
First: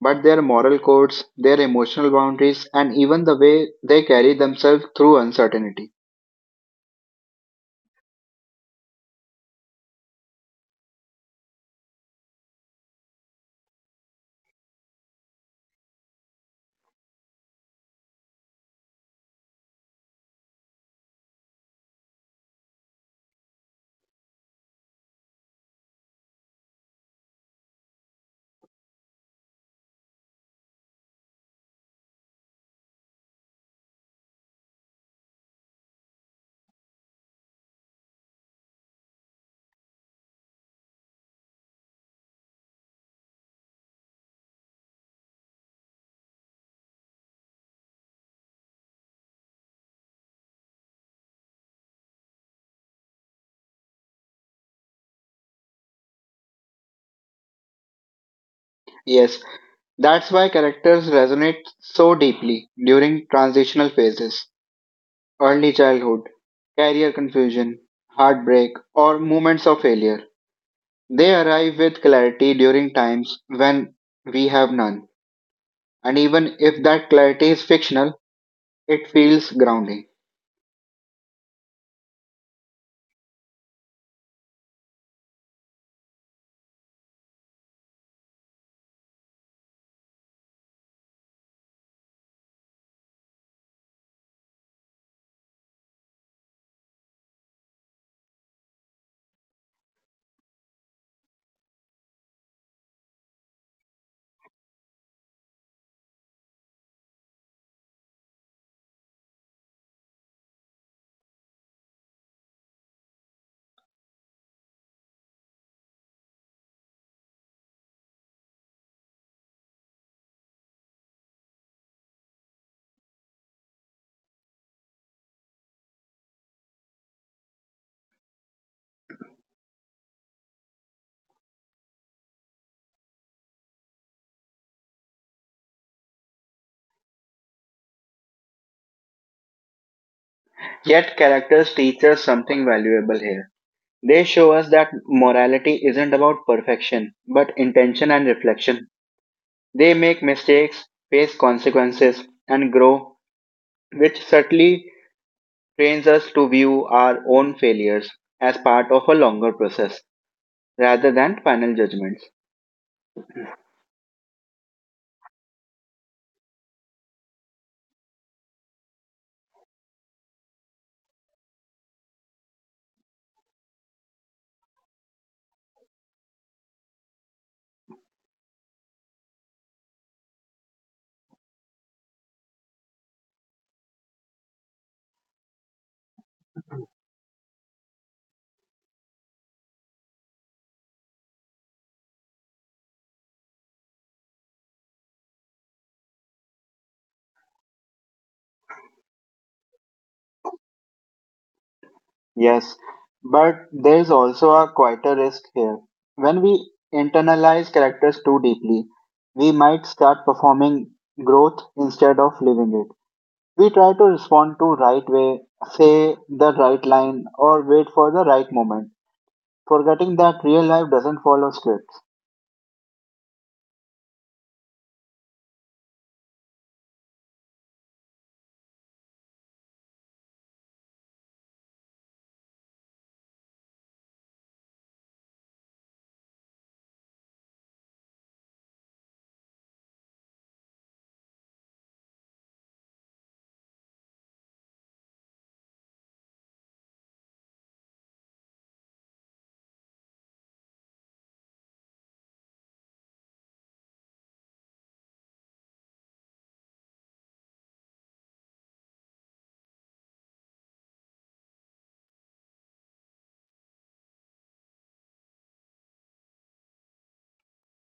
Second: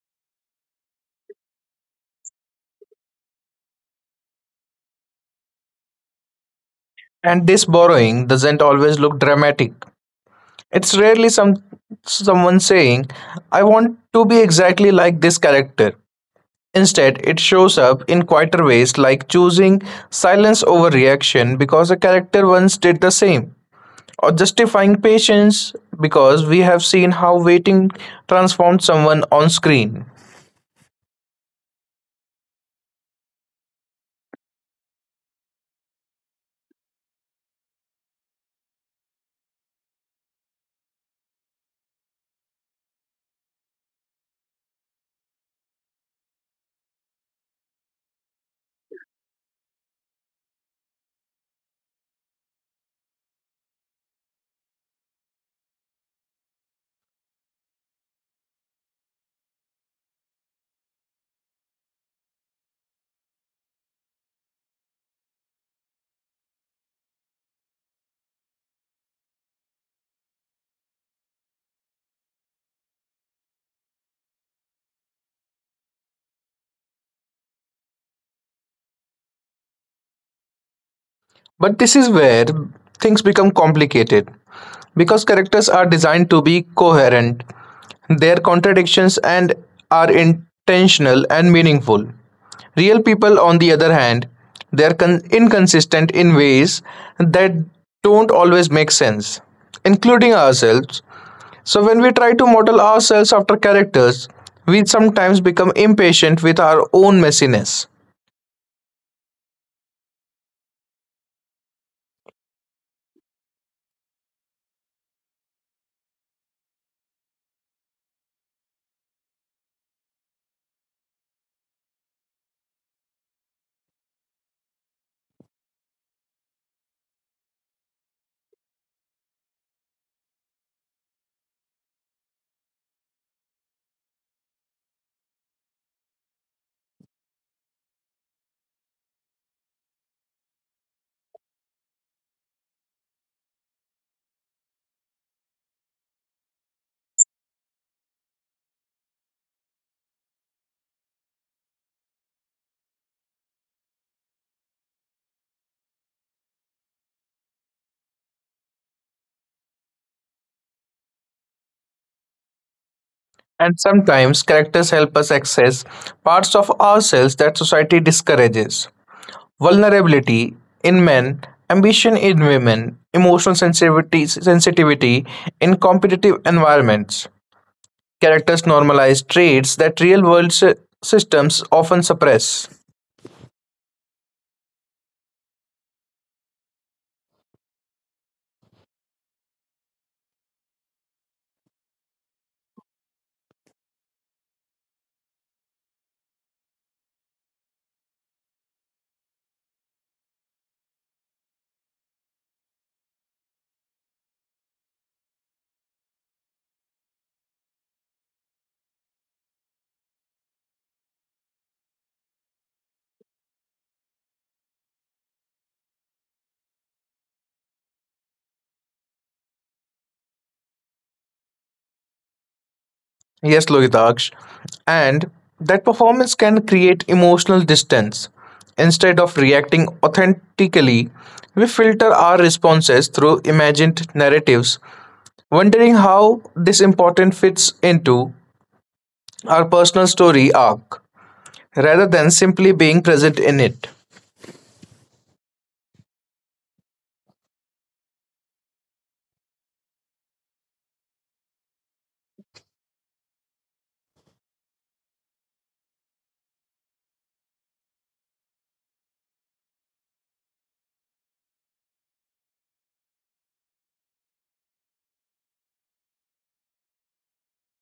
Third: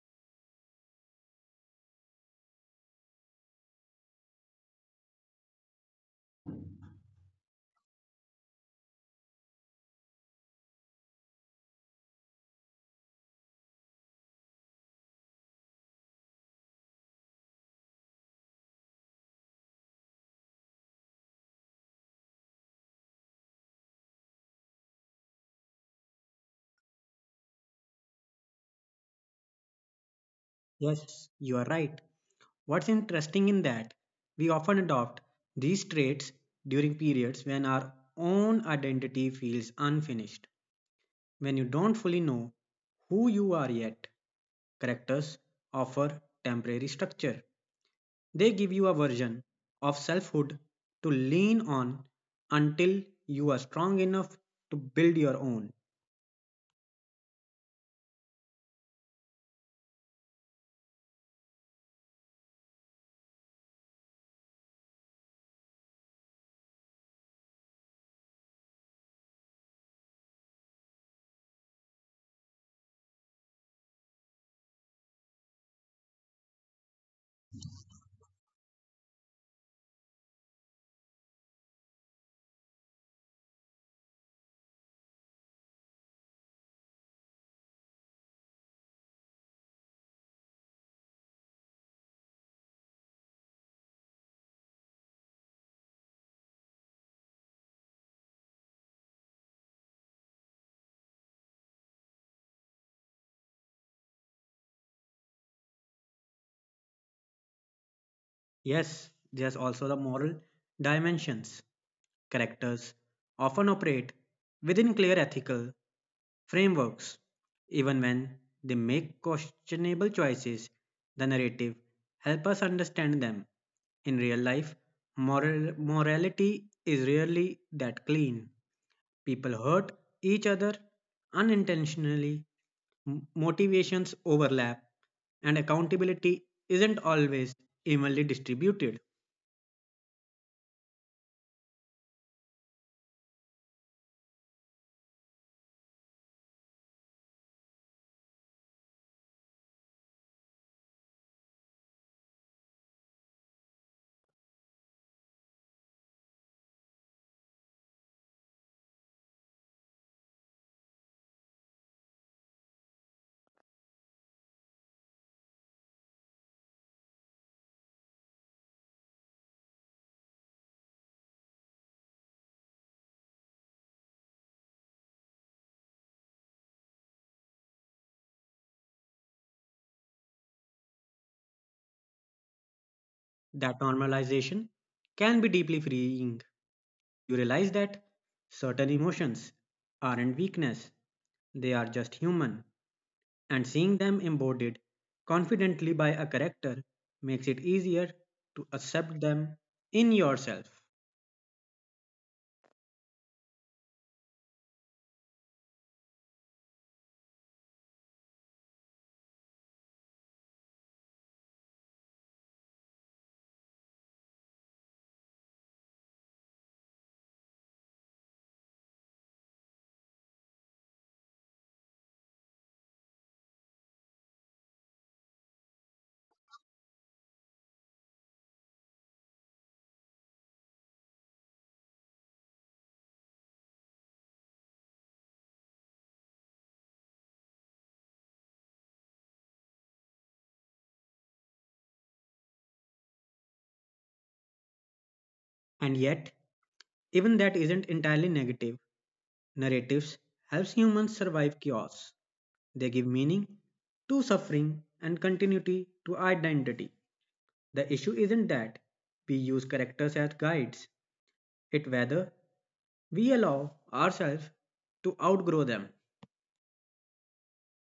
S1: but their moral codes, their emotional boundaries, and even the way they carry themselves through uncertainty.
S2: And this borrowing doesn't always look dramatic. It's rarely someone saying, I want to be exactly like this character. Instead, it shows up in quieter ways like choosing silence over reaction because a character once did the same, or justifying patience because we have seen how waiting transformed someone on screen.
S3: Yes, you are right. What's interesting in that we often adopt these traits during periods when our own identity feels unfinished, when you don't fully know who you are yet. Characters offer temporary structure. They give you a version of selfhood to lean on until you are strong enough to build your own.
S1: Yes, that's why characters resonate so deeply during transitional phases, early childhood, career confusion, heartbreak, or moments of failure. They arrive with clarity during times when we have none. And even if that clarity is fictional, it feels grounding.
S2: But this is where things become complicated because characters are designed to be coherent, their contradictions and are intentional and meaningful. Real people, on the other hand, they are inconsistent in ways that don't always make sense, including ourselves. So, when we try to model ourselves after characters, we sometimes become impatient with our own messiness.
S3: Yes, there's also the moral dimensions. Characters often operate within clear ethical frameworks. Even when they make questionable choices, the narrative helps us understand them. In real life, moral, morality is rarely that clean. People hurt each other unintentionally, motivations overlap, and accountability isn't always evenly distributed.
S1: Yet characters teach us something valuable here They show us that morality isn't about perfection, but intention and reflection. They make mistakes, face consequences, and grow, which certainly trains us to view our own failures as part of a longer process rather than final judgments.
S2: And sometimes characters help us access parts of ourselves that society discourages. Vulnerability in men, ambition in women, emotional sensitivity in competitive environments. Characters normalize traits that real world systems often suppress.
S3: That normalization can be deeply freeing. You realize that certain emotions aren't weakness, they are just human, and seeing them embodied confidently by a character makes it easier to accept them in yourself.
S1: Yes, but there's also a quieter risk here. When we internalize characters too deeply, we might start performing growth instead of living it We try to respond to right way, say the right line, or wait for the right moment, forgetting that real life doesn't follow scripts.
S2: Yes, Lohitaksh. And that performance can create emotional distance. Instead of reacting authentically, we filter our responses through imagined narratives wondering how this important fits into our personal story arc rather than simply being present in it.
S3: And yet, even that isn't entirely negative. Narratives helps humans survive chaos. They give meaning to suffering and continuity to identity. The issue isn't that we use characters as guides, it whether we allow ourselves to outgrow them.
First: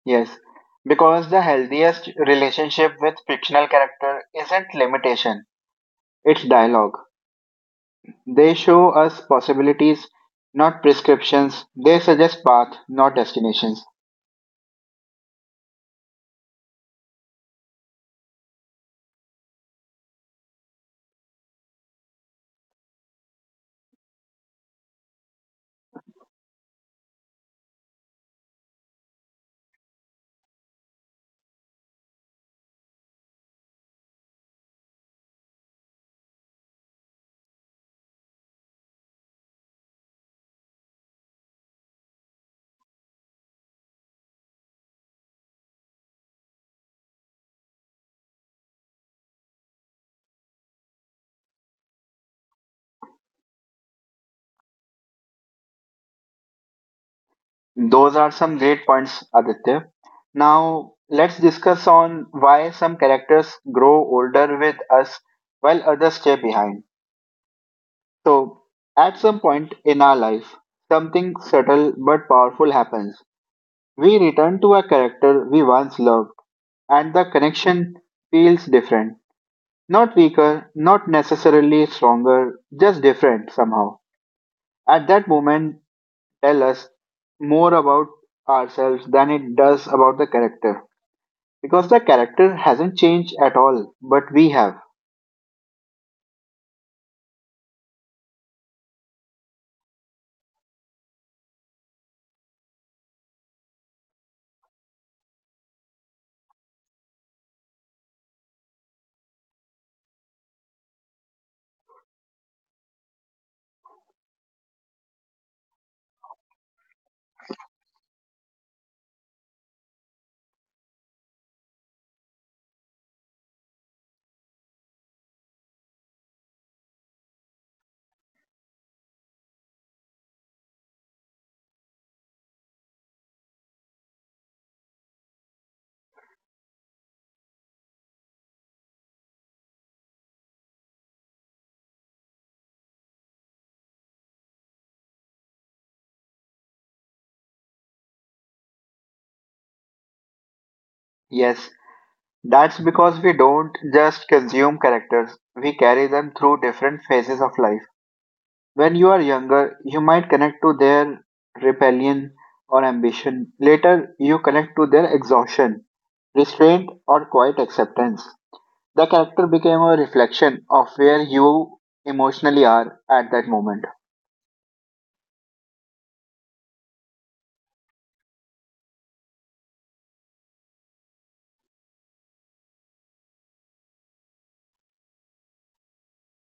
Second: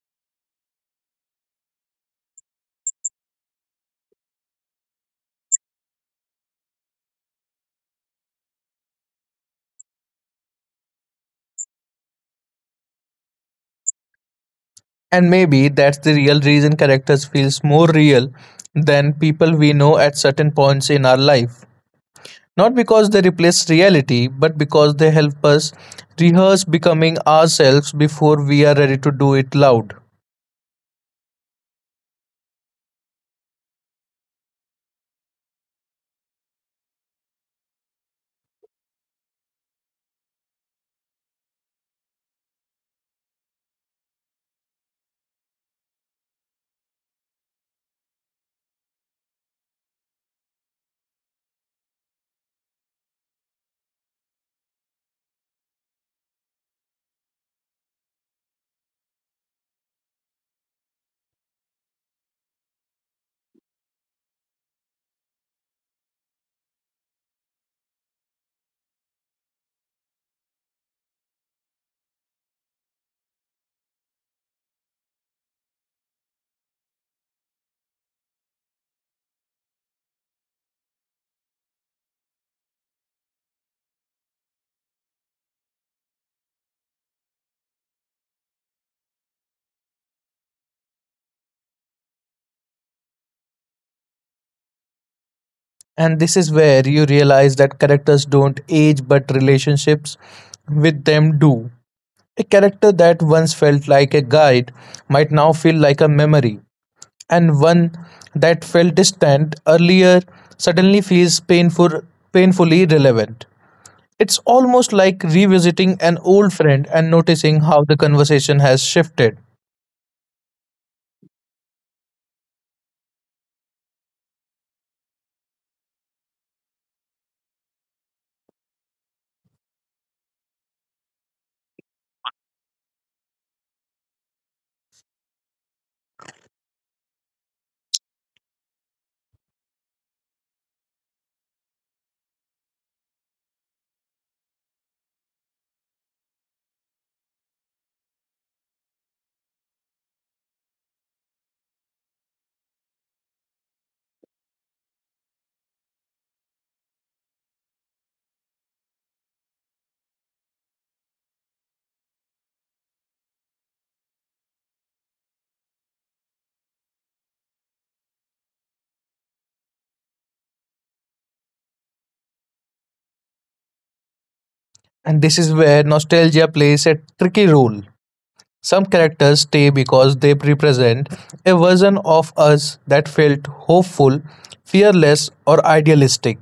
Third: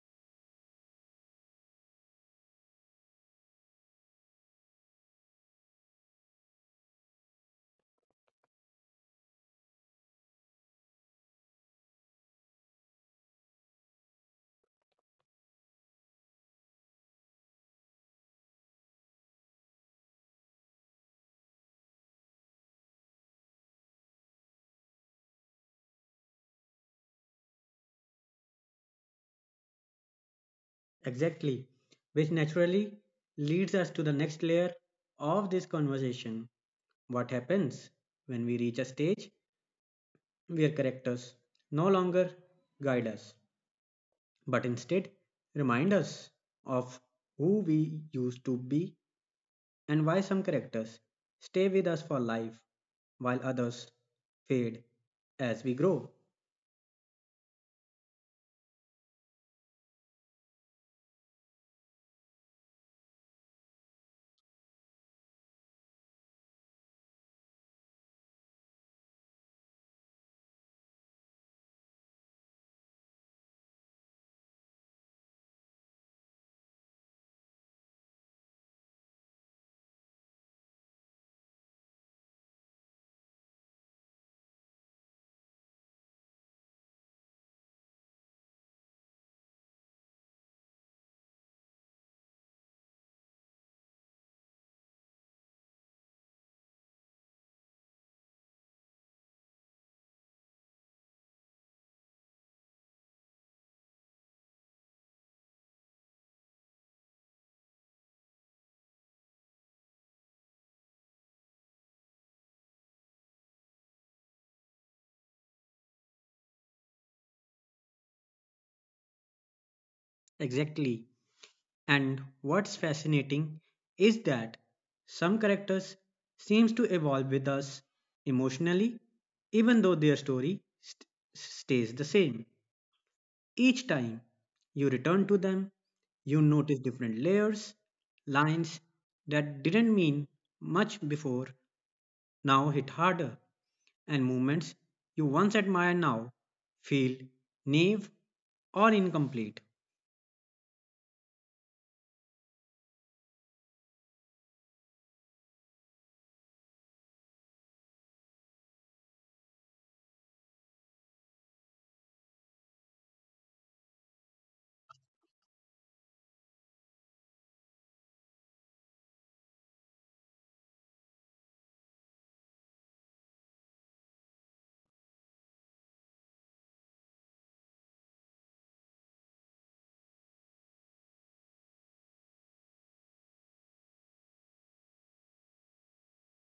S1: Yes, because the healthiest relationship with fictional character isn't limitation, it's dialogue. They show us possibilities, not prescriptions. They suggest path, not destinations.
S2: And maybe that's the real reason characters feels more real than people we know at certain points in our life. Not because they replace reality, but because they help us rehearse becoming ourselves before we are ready to do it loud.
S3: Exactly, which naturally leads us to the next layer of this conversation. What happens when we reach a stage where characters no longer guide us, but instead remind us of who we used to be and why some characters stay with us for life while others fade as we grow.
S1: Those are some great points, Aditya. Now, let's discuss on why some characters grow older with us while others stay behind. So, at some point in our life, something subtle but powerful happens. We return to a character we once loved, and the connection feels different. Not weaker, not necessarily stronger, just different somehow. At that moment, tell us more about ourselves than it does about the character. Because the character hasn't changed at all, but we have.
S2: And this is where you realize that characters don't age, but relationships with them do. A character that once felt like a guide might now feel like a memory, and one that felt distant earlier suddenly feels painfully relevant. It's almost like revisiting an old friend and noticing how the conversation has shifted.
S3: Exactly. And what's fascinating is that some characters seems to evolve with us emotionally even though their story stays the same. Each time you return to them, you notice different layers, lines that didn't mean much before now hit harder, and movements you once admired now feel naive or incomplete,
S1: Yes, that's because we don't just consume characters, we carry them through different phases of life. When you are younger, you might connect to their rebellion or ambition. Later, you connect to their exhaustion, restraint, or quiet acceptance. The character became a reflection of where you emotionally are at that moment.
S2: And this is where nostalgia plays a tricky role. Some characters stay because they represent a version of us that felt hopeful, fearless, or idealistic.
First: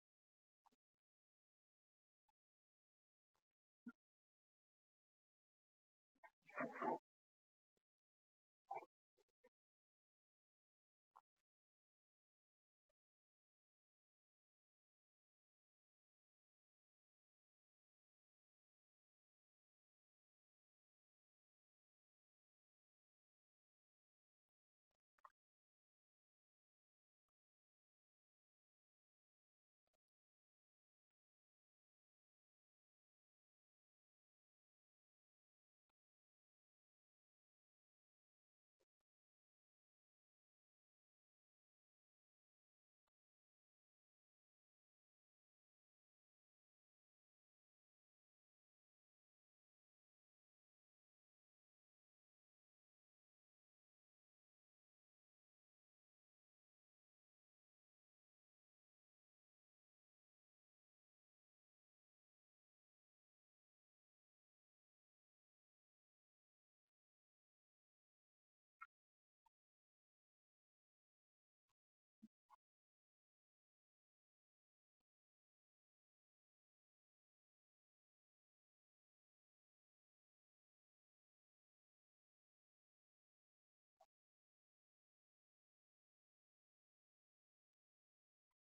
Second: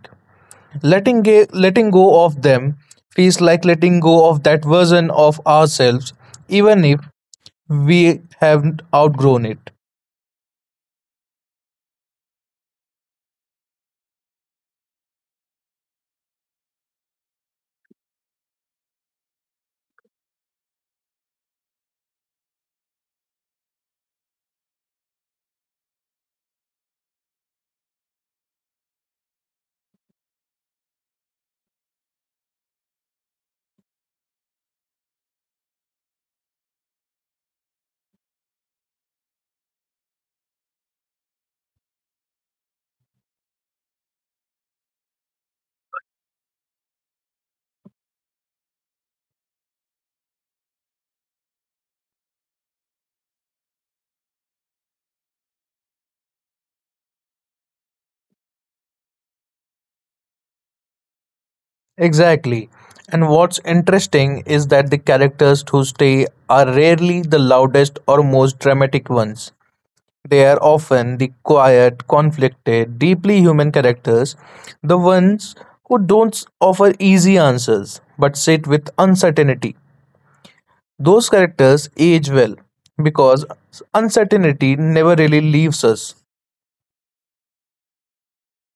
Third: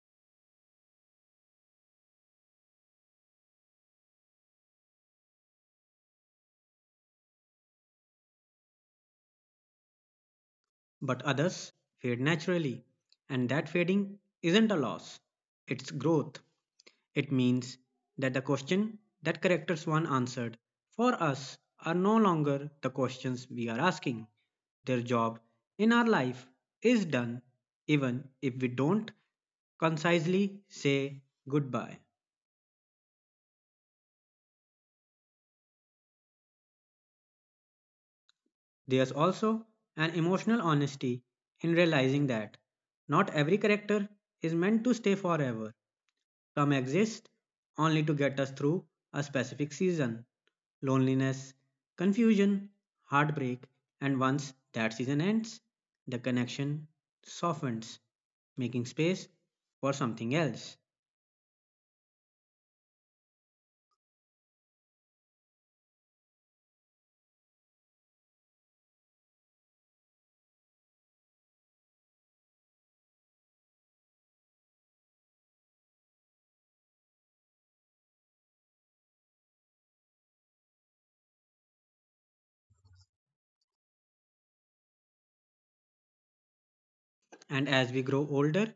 S2: Letting go of them feels like letting go of that version of ourselves, even if we have outgrown it.
S3: but others fade naturally, and that fading isn't a loss, it's growth. It means that the question that character one answered for us are no longer the questions we are asking. Their job in our life is done even if we don't concisely say goodbye. There's also an emotional honesty in realizing that not every character is meant to stay forever. Come exist only to get us through a specific season loneliness, confusion, heartbreak, and once that season ends, the connection softens, making space for something else.
S2: Exactly. And what's interesting is that the characters who stay are rarely the loudest or most dramatic ones. They are often the quiet, conflicted, deeply human characters, the ones who don't offer easy answers but sit with uncertainty. Those characters age well because uncertainty never really leaves us.
S3: And as we grow older,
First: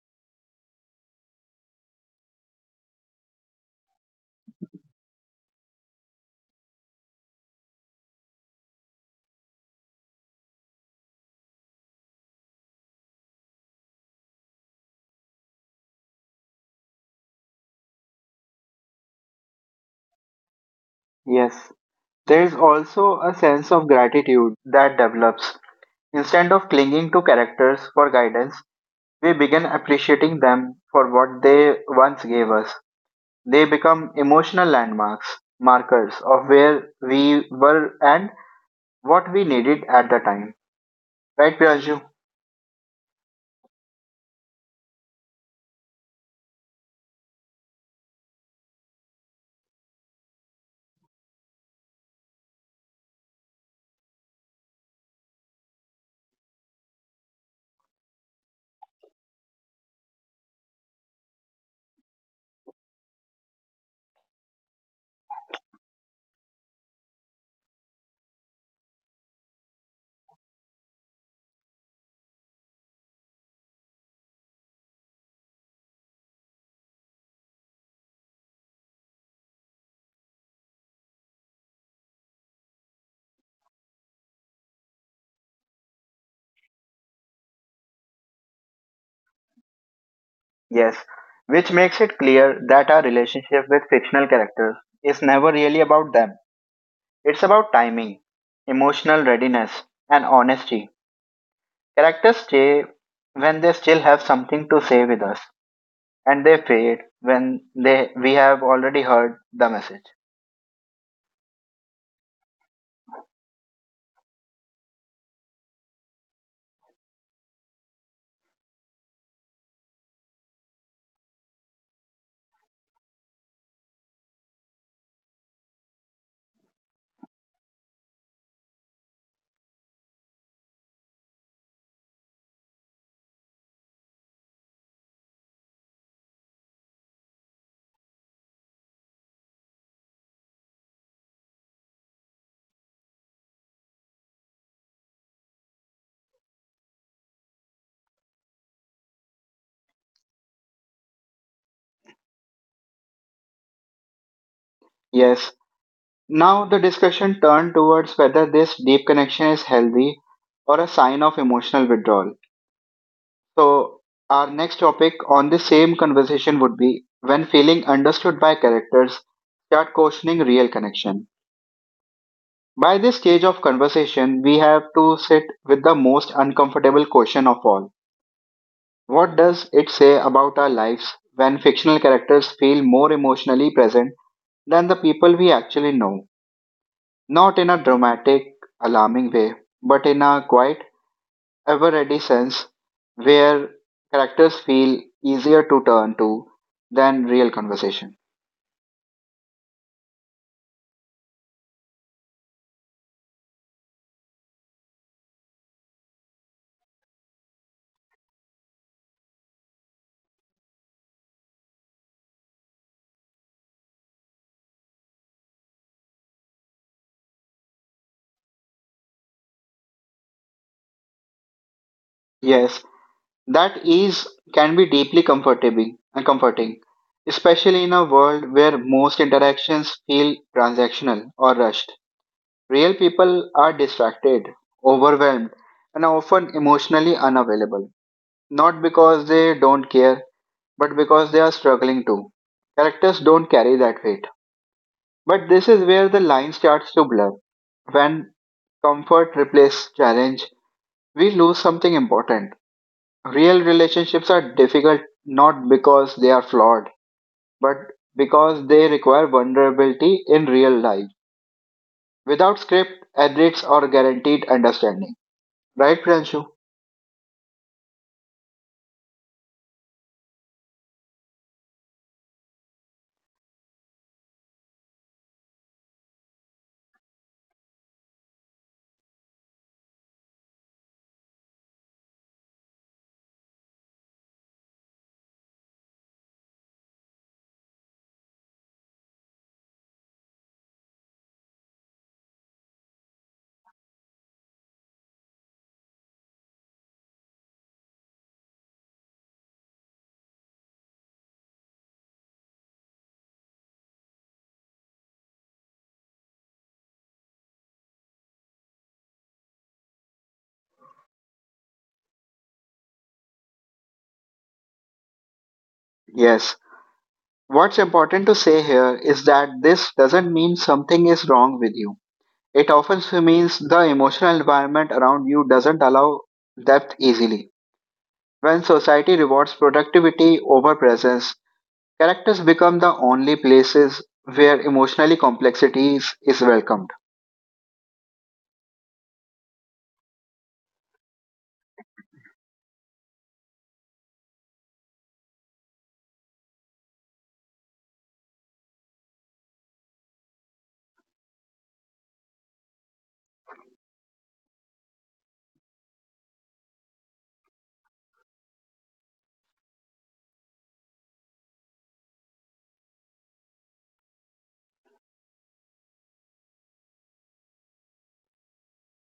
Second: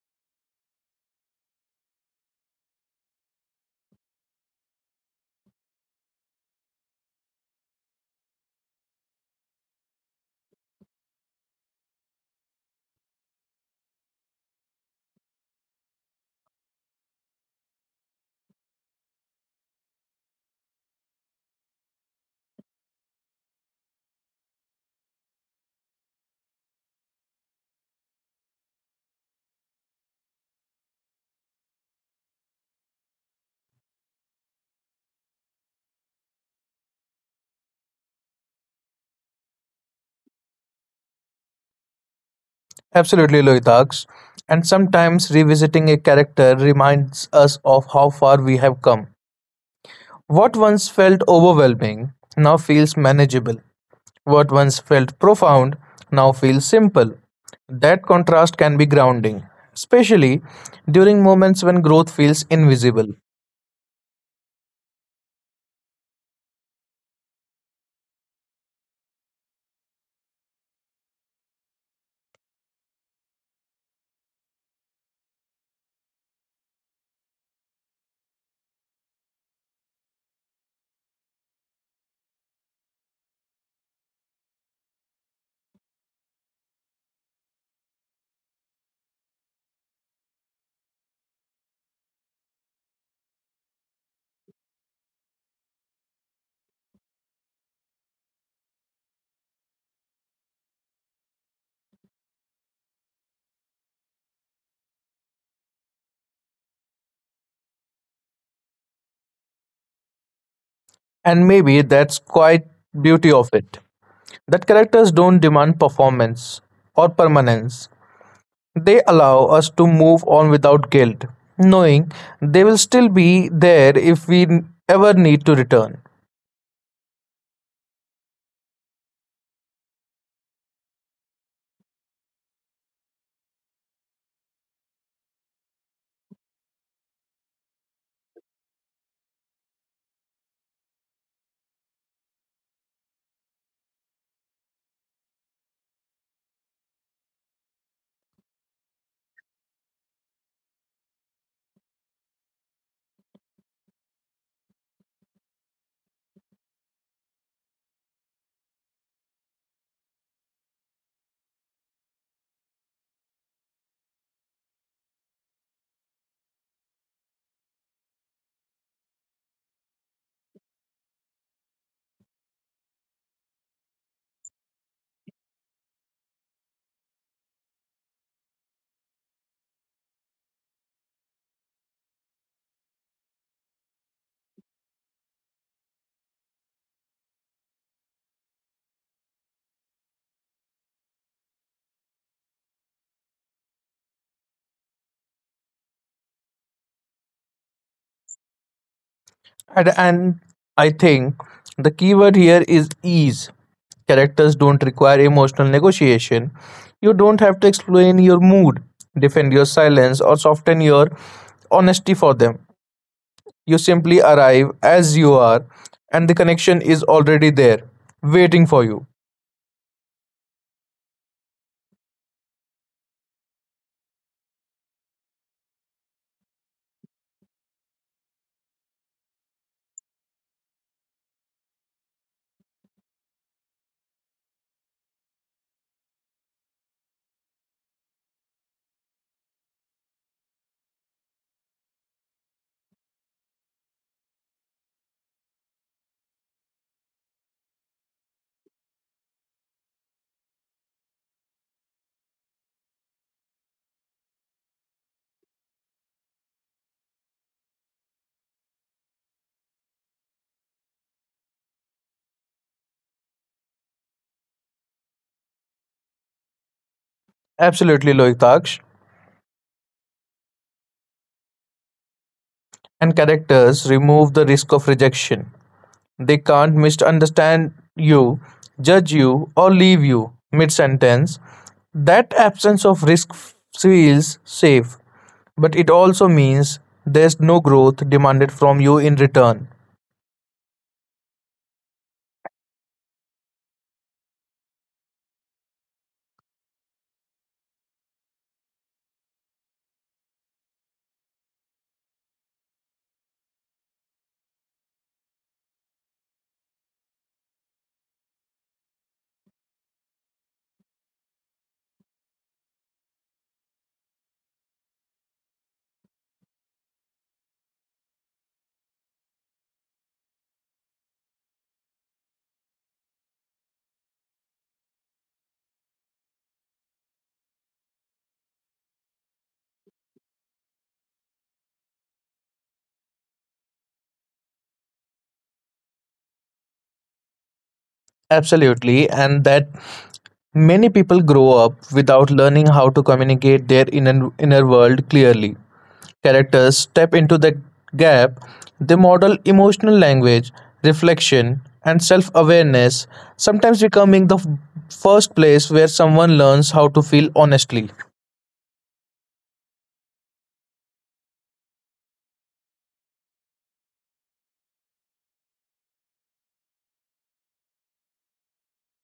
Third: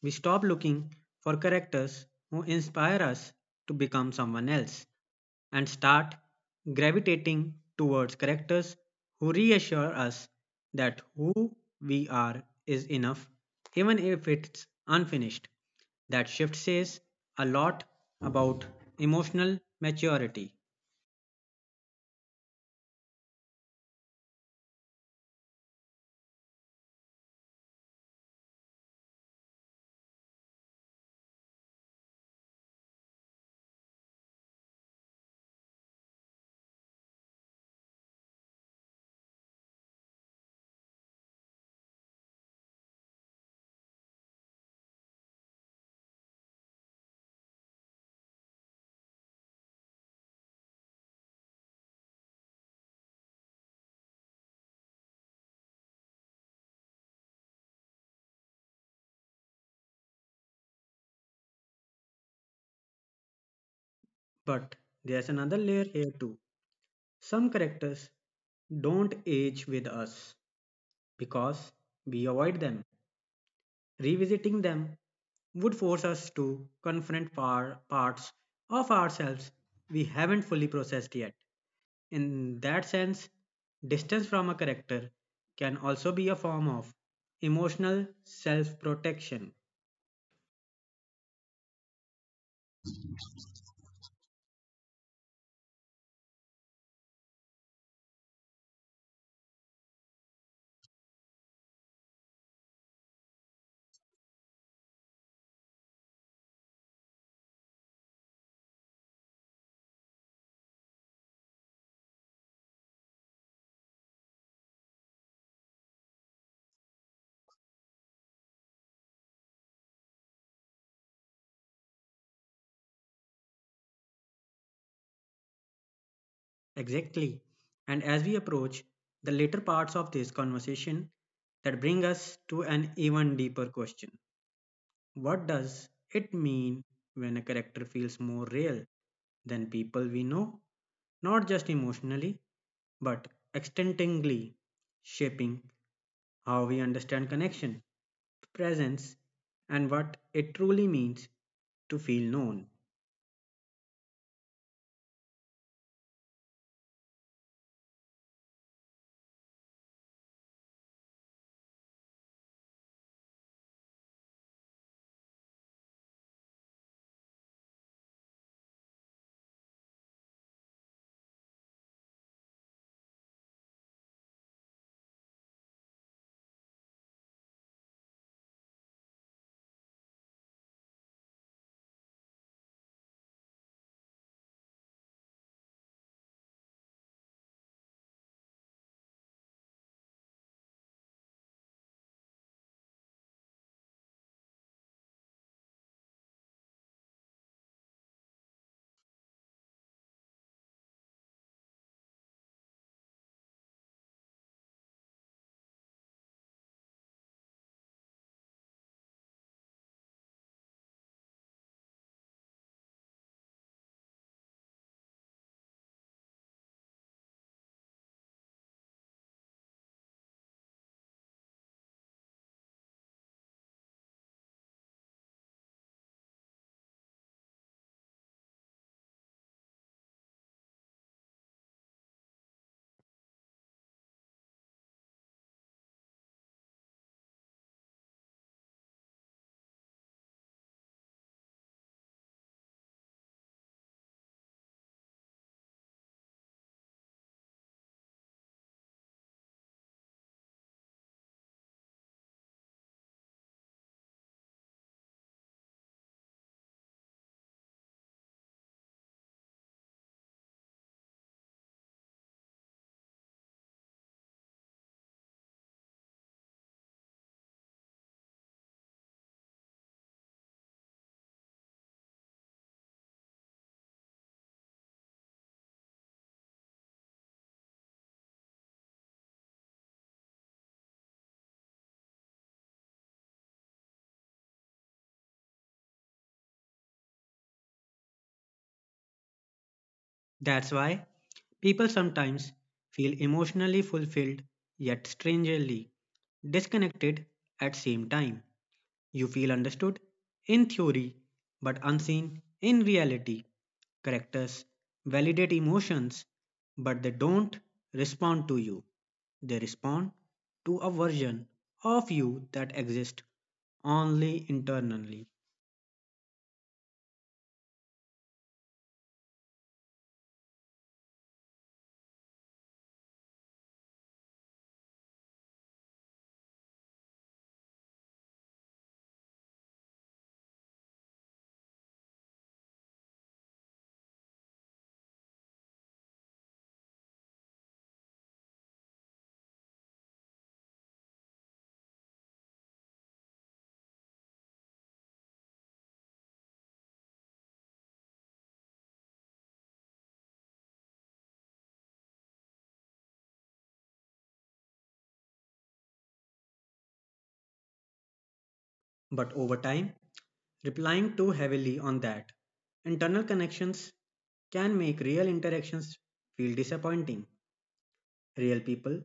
S3: we stop looking for characters who inspire us to become someone else, and start gravitating towards characters who reassure us that who we are is enough, even if it's unfinished. That shift says a lot about emotional maturity.
S1: Yes, there is also a sense of gratitude that develops. Instead of clinging to characters for guidance, we begin appreciating them for what they once gave us. They become emotional landmarks, markers of where we were and what we needed at the time. Right, Priyanju?
S2: Absolutely, Loitaks. And sometimes revisiting a character reminds us of how far we have come. What once felt overwhelming now feels manageable. What once felt profound now feels simple. That contrast can be grounding, especially during moments when growth feels invisible.
S3: But there's another layer here too. Some characters don't age with us because we avoid them. Revisiting them would force us to confront parts of ourselves we haven't fully processed yet. In that sense, distance from a character can also be a form of emotional self protection.
S1: Yes. Which makes it clear that our relationship with fictional characters is never really about them. It's about timing, emotional readiness, and honesty. Characters stay when they still have something to say with us, and they fade when they we have already heard the message.
S2: And maybe that's quite beauty of it. That characters don't demand performance or permanence. They allow us to move on without guilt, knowing they will still be there if we ever need to return.
S3: Exactly. And as we approach the later parts of this conversation, that bring us to an even deeper question. What does it mean when a character feels more real than people we know? Not just emotionally, but extendingly shaping how we understand connection, presence, and what it truly means to feel known.
S1: Yes, now the discussion turned towards whether this deep connection is healthy or a sign of emotional withdrawal. So our next topic on the same conversation would be when feeling understood by characters start questioning real connection. By this stage of conversation, we have to sit with the most uncomfortable question of all. What does it say about our lives when fictional characters feel more emotionally present than the people we actually know? Not in a dramatic, alarming way, but in a quiet, ever ready sense where characters feel easier to turn to than real conversation.
S2: And I think the key word here is ease. Characters don't require emotional negotiation. You don't have to explain your mood, defend your silence, or soften your honesty for them. You simply arrive as you are, and the connection is already there, waiting for you.
S1: Yes, that ease can be deeply comforting, and comforting, especially in a world where most interactions feel transactional or rushed. Real people are distracted, overwhelmed, and often emotionally unavailable. Not because they don't care, but because they are struggling too. Characters don't carry that weight. But this is where the line starts to blur. When comfort replaces challenge, we lose something important. Real relationships are difficult not because they are flawed, but because they require vulnerability in real life, without script, edits, or guaranteed understanding. Right, Pranshu?
S2: Absolutely, Loitaksh. And characters remove the risk of rejection. They can't misunderstand you, judge you, or leave you mid sentence. That absence of risk feels safe, but it also means there's no growth demanded from you in return.
S3: That's why people sometimes feel emotionally fulfilled yet strangely disconnected at same time. You feel understood in theory but unseen in reality. Characters validate emotions but they don't respond to you. They respond to a version of you that exists only internally.
S1: Yes. What's important to say here is that this doesn't mean something is wrong with you. It often means the emotional environment around you doesn't allow depth easily. When society rewards productivity over presence, characters become the only places where emotionally complexity is welcomed.
S2: Absolutely, and that many people grow up without learning how to communicate their inner world clearly. Characters step into the gap, they model emotional language, reflection, and self awareness, sometimes becoming the first place where someone learns how to feel honestly.
S3: But over time, relying too heavily on that internal connections can make real interactions feel disappointing. Real people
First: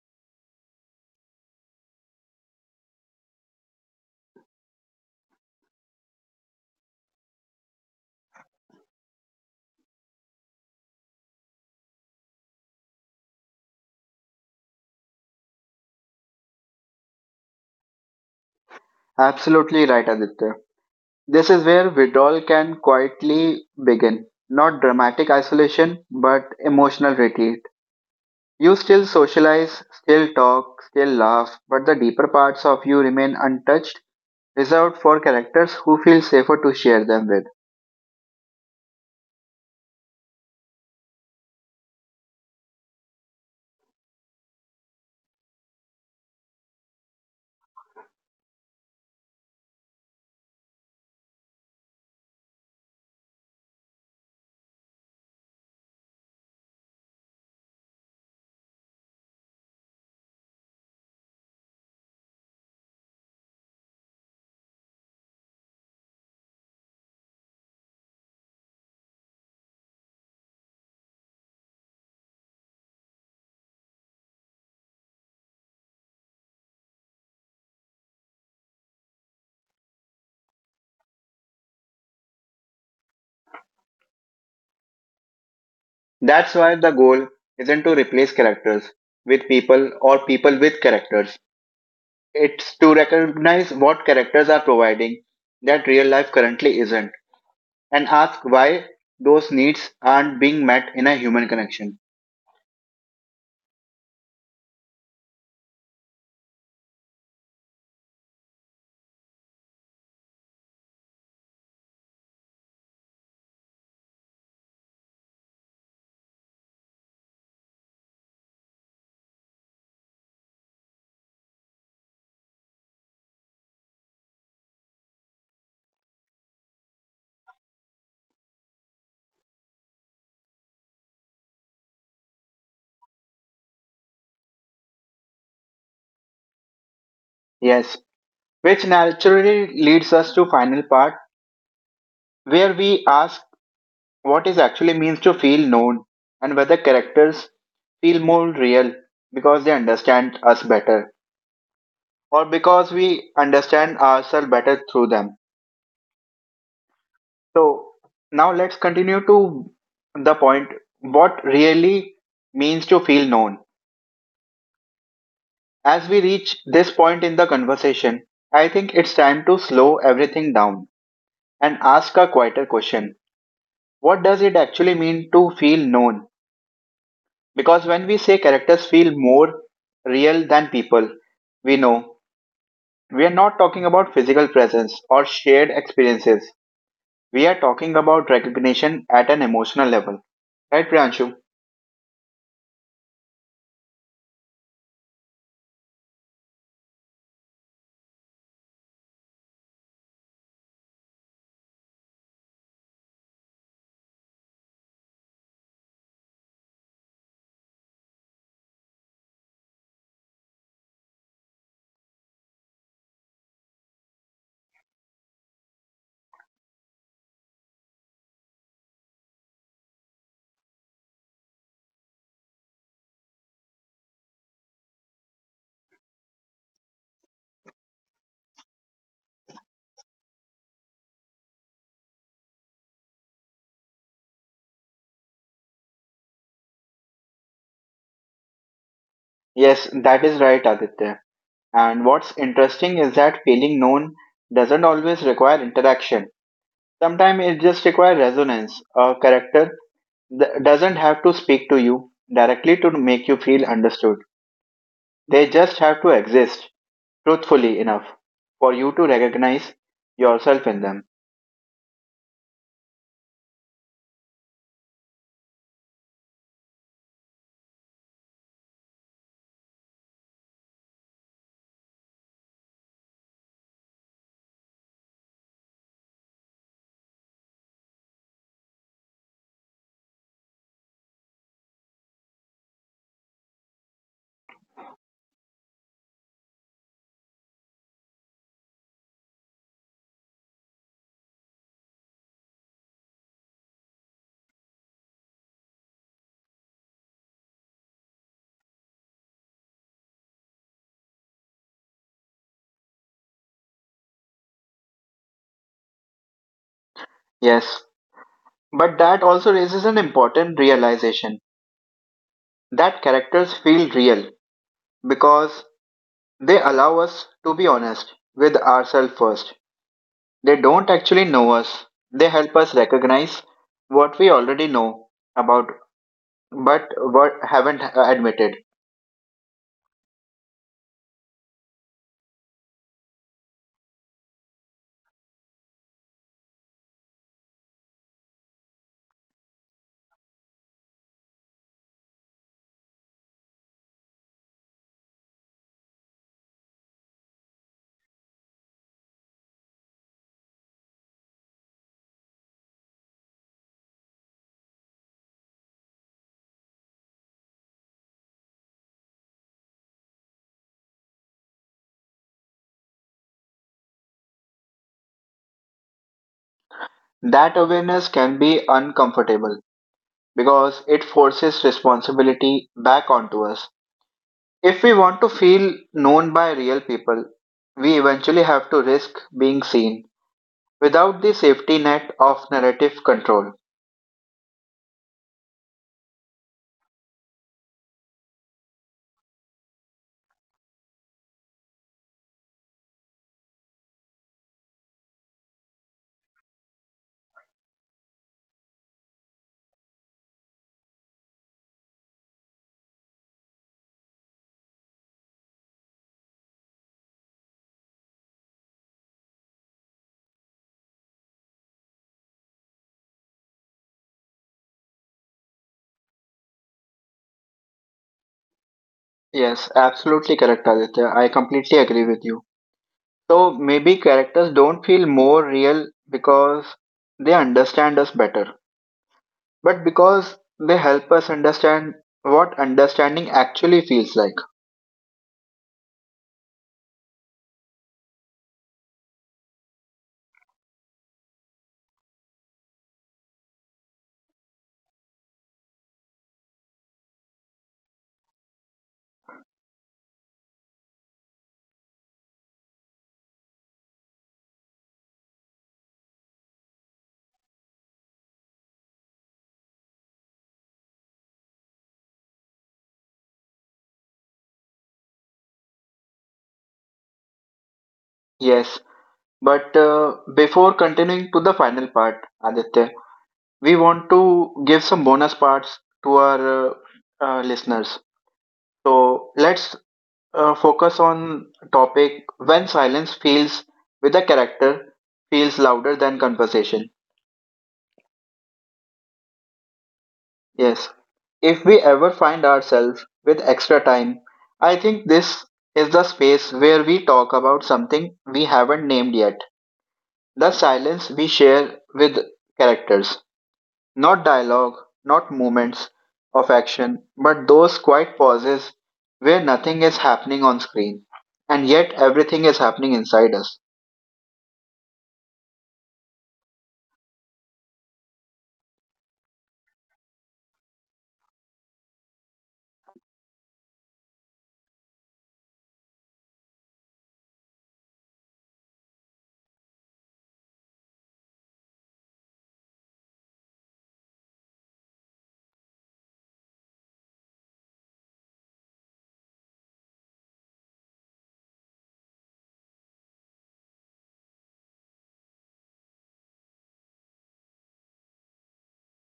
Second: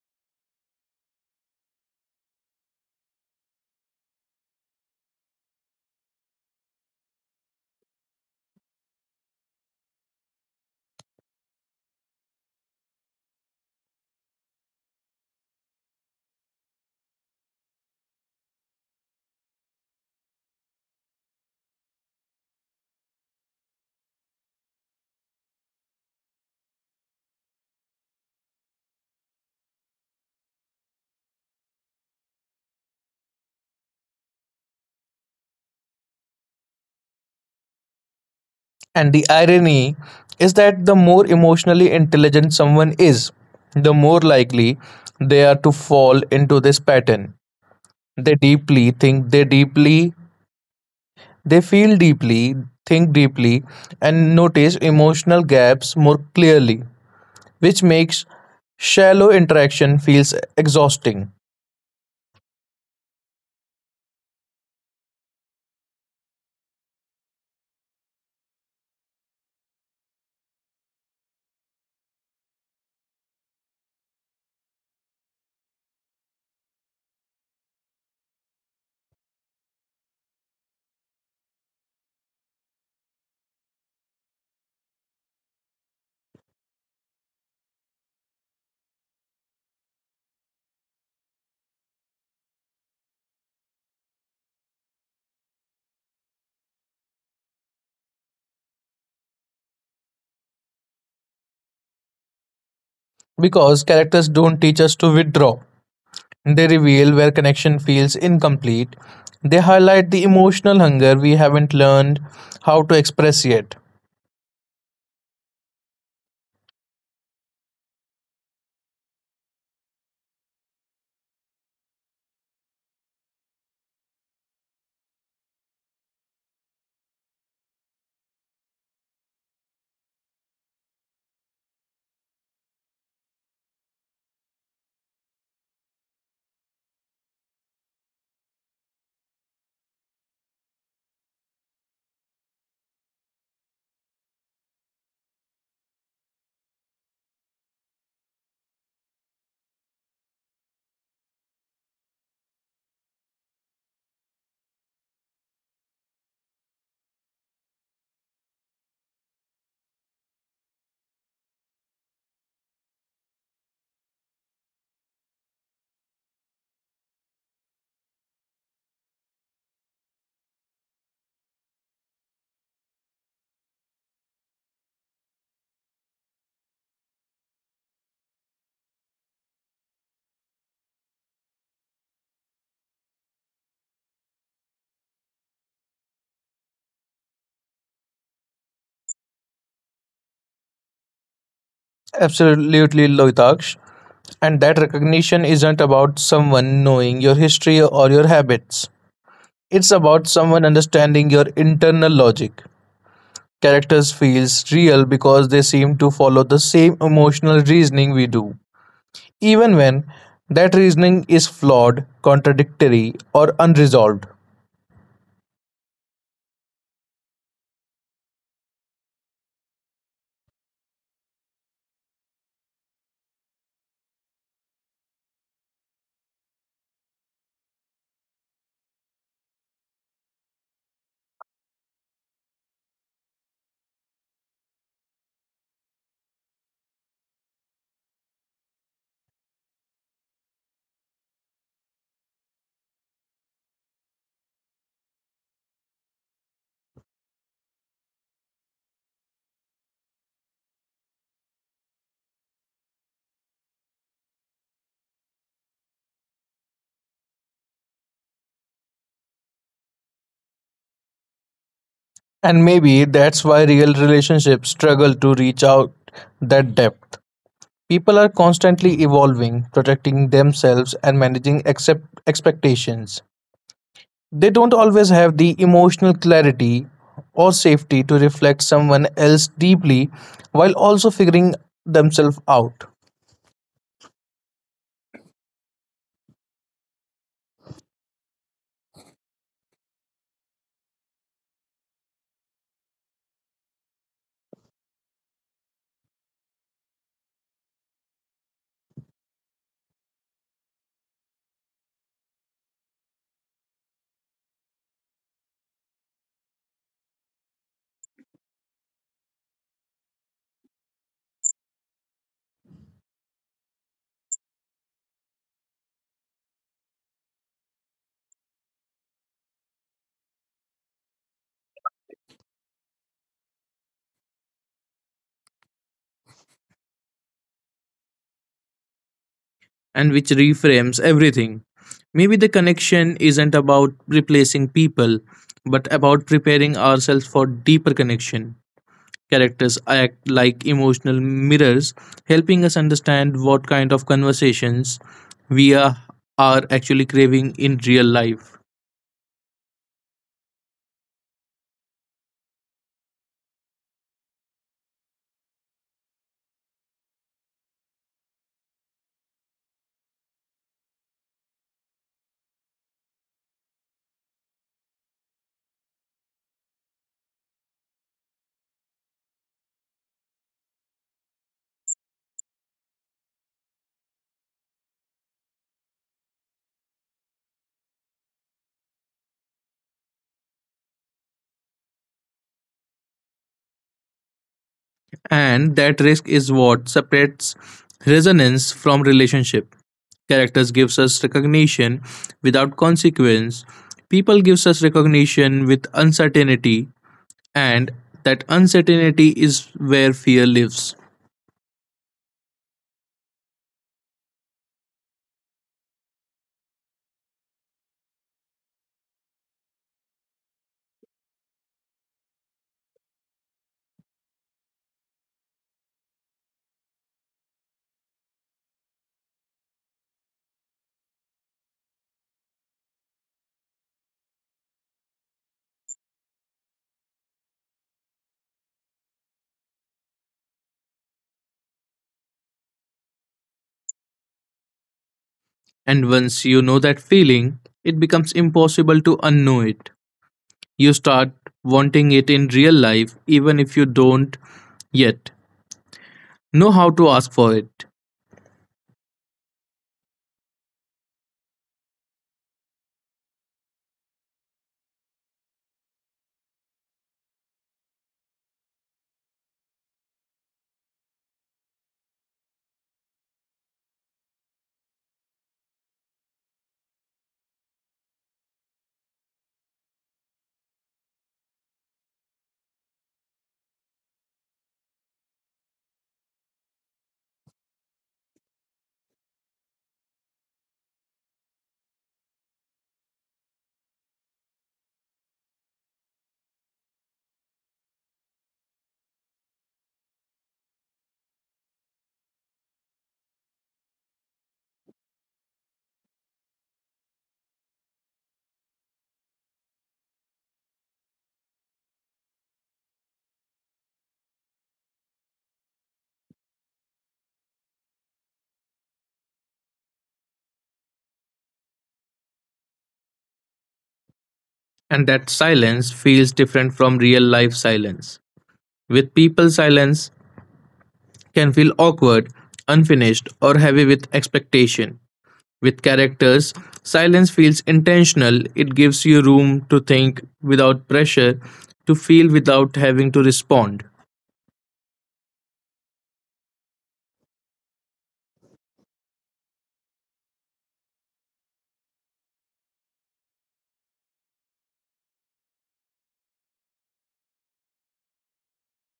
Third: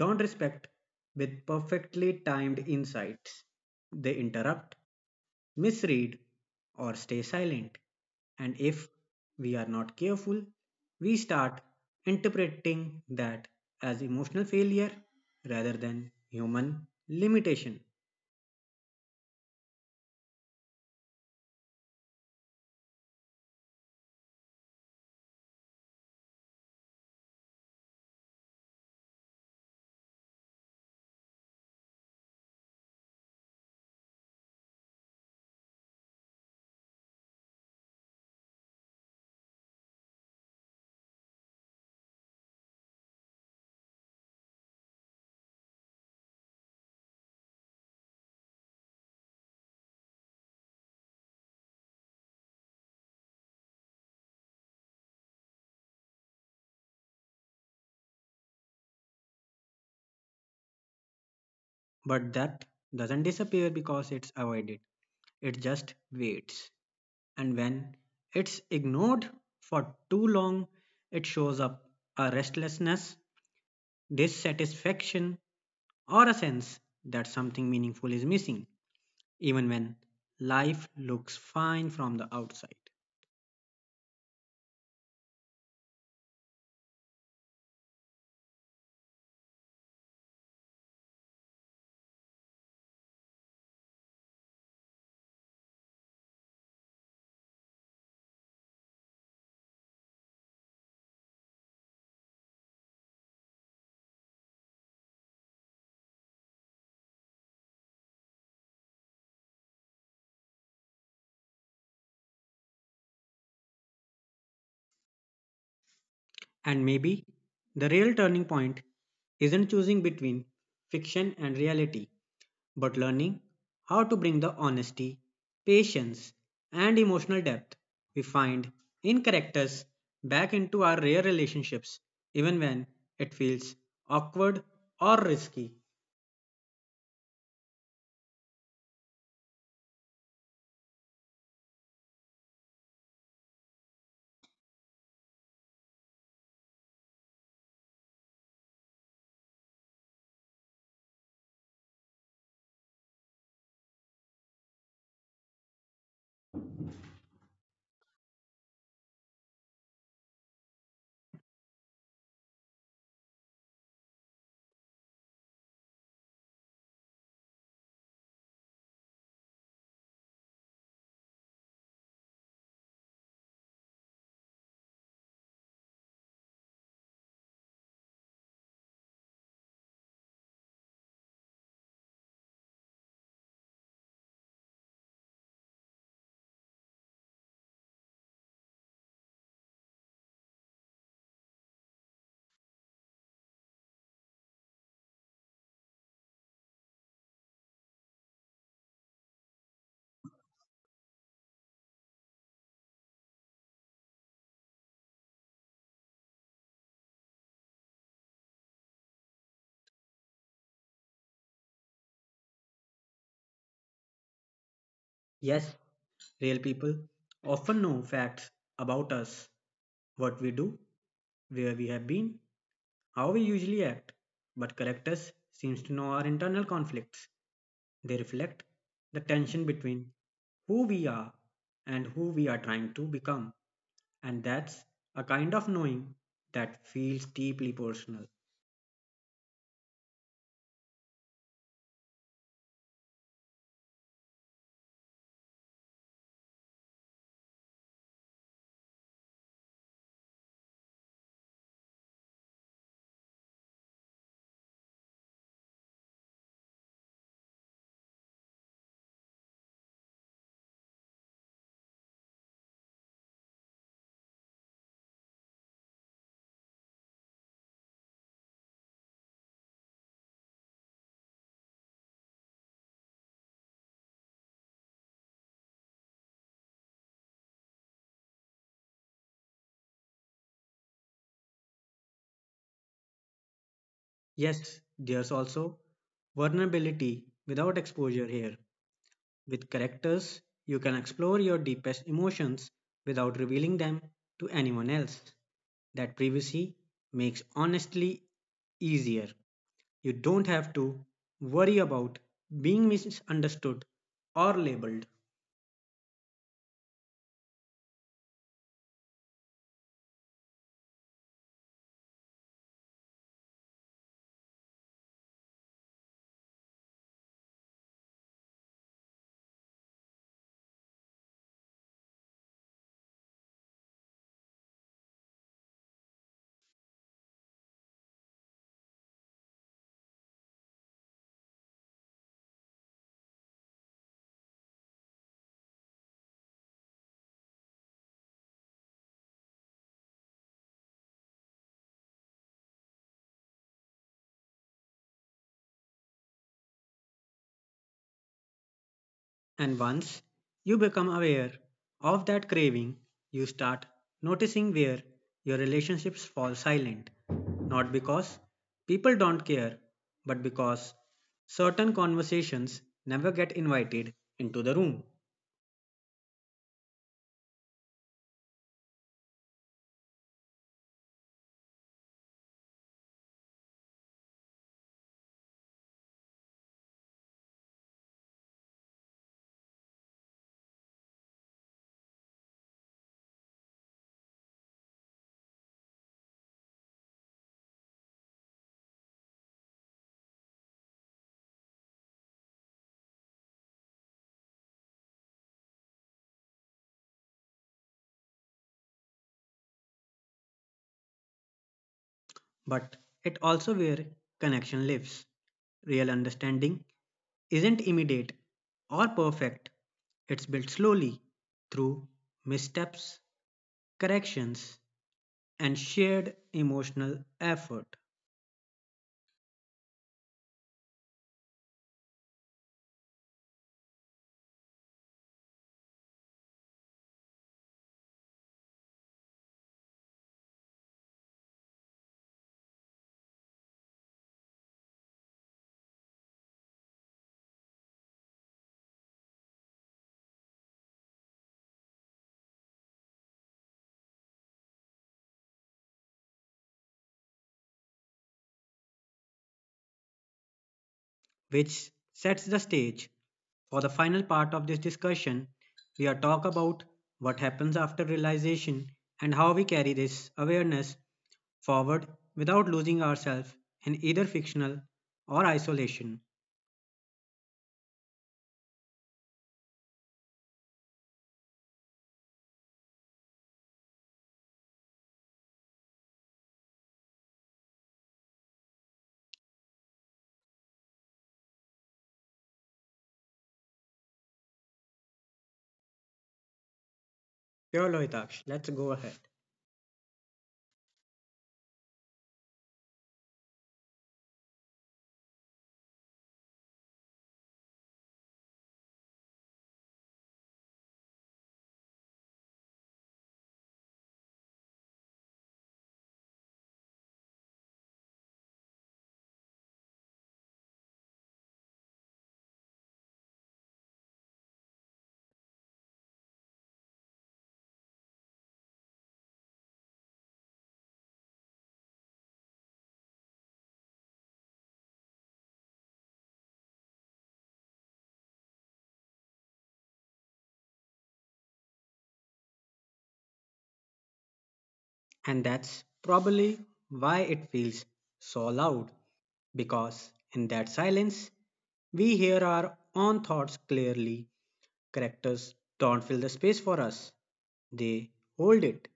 S3: don't respect with perfectly timed insights. They interrupt, misread, or stay silent. And if we are not careful, we start interpreting that as emotional failure rather than human limitation.
S1: Absolutely right, Aditya. This is where withdrawal can quietly begin. Not dramatic isolation, but emotional retreat. You still socialize, still talk, still laugh, but the deeper parts of you remain untouched, reserved for characters who feel safer to share them with.
S2: And the irony is that the more emotionally intelligent someone is, the more likely they are to fall into this pattern. they deeply think they deeply they feel deeply, think deeply, and notice emotional gaps more clearly, which makes shallow interaction feels exhausting.
S3: But that doesn't disappear because it's avoided, it just waits. And when it's ignored for too long, it shows up a restlessness, dissatisfaction, or a sense that something meaningful is missing, even when life looks fine from the outside.
S1: That's why the goal isn't to replace characters with people or people with characters. It's to recognize what characters are providing that real life currently isn't, and ask why those needs aren't being met in a human connection.
S2: Because characters don't teach us to withdraw, they reveal where connection feels incomplete. They highlight the emotional hunger we haven't learned how to express yet.
S3: And maybe the real turning point isn't choosing between fiction and reality, but learning how to bring the honesty, patience, and emotional depth we find in characters back into our real relationships, even when it feels awkward or risky.
S1: Yes, which naturally leads us to final part, where we ask what it actually means to feel known, and whether characters feel more real because they understand us better, or because we understand ourselves better through them. So now let's continue to the point what really means to feel known. As we reach this point in the conversation, I think it's time to slow everything down and ask a quieter question. What does it actually mean to feel known? Because when we say characters feel more real than people we know, we are not talking about physical presence or shared experiences. We are talking about recognition at an emotional level. Right, Priyanshu?
S2: Absolutely, Loitaksh. And that recognition isn't about someone knowing your history or your habits. It's about someone understanding your internal logic. Characters feel real because they seem to follow the same emotional reasoning we do, even when that reasoning is flawed, contradictory, or unresolved.
S3: Yes, real people often know facts about us, what we do, where we have been, how we usually act, but characters seems to know our internal conflicts. They reflect the tension between who we are and who we are trying to become, and that's a kind of knowing that feels deeply personal.
S1: Yes, that is right, Aditya. And what's interesting is that feeling known doesn't always require interaction. Sometimes it just requires resonance. A character doesn't have to speak to you directly to make you feel understood. They just have to exist truthfully enough for you to recognize yourself in them.
S2: And maybe that's why real relationships struggle to reach out that depth. People are constantly evolving, protecting themselves, and managing expectations. They don't always have the emotional clarity or safety to reflect someone else deeply while also figuring themselves out.
S3: Yes, there's also vulnerability without exposure here. With characters, you can explore your deepest emotions without revealing them to anyone else. That privacy makes honestly easier. You don't have to worry about being misunderstood or labeled.
S1: Yes, but that also raises an important realization that characters feel real because they allow us to be honest with ourselves first. They don't actually know us. They help us recognize what we already know about, but what haven't admitted.
S2: And which reframes everything. Maybe the connection isn't about replacing people, but about preparing ourselves for deeper connection. Characters act like emotional mirrors, helping us understand what kind of conversations we are, are actually craving in real life.
S3: And once you become aware of that craving, you start noticing where your relationships fall silent. Not because people don't care, but because certain conversations never get invited into the room.
S1: That awareness can be uncomfortable because it forces responsibility back onto us. If we want to feel known by real people, we eventually have to risk being seen without the safety net of narrative control.
S2: And that risk is what separates resonance from relationship. Characters gives us recognition without consequence. People gives us recognition with uncertainty, and that uncertainty is where fear lives.
S3: But it also where connection lives. Real understanding isn't immediate or perfect. It's built slowly through missteps, corrections, and shared emotional effort,
S1: Yes, absolutely correct, Aditya. I completely agree with you. So maybe characters don't feel more real because they understand us better, but because they help us understand what understanding actually feels like.
S2: And once you know that feeling, it becomes impossible to unknow it. You start wanting it in real life even if you don't yet know how to ask for it.
S3: which sets the stage for the final part of this discussion. We are talk about what happens after realization and how we carry this awareness forward without losing ourselves in either fictional or isolation.
S1: Yes, but before continuing to the final part, Aditya, we want to give some bonus parts to our listeners. So let's focus on topic when silence feels with a character feels louder than conversation.
S3: Sure, Loitaksh, let's go ahead.
S1: Yes, if we ever find ourselves with extra time, I think this is the space where we talk about something we haven't named yet, the silence we share with characters. Not dialogue, not moments of action, but those quiet pauses where nothing is happening on screen, and yet everything is happening inside us.
S2: And that silence feels different from real life silence. With people, silence can feel awkward, unfinished, or heavy with expectation. With characters, silence feels intentional. It gives you room to think without pressure, to feel without having to respond.
S3: And that's probably why it feels so loud, because in that silence, we hear our own thoughts clearly. Characters don't fill the space for us, they hold it.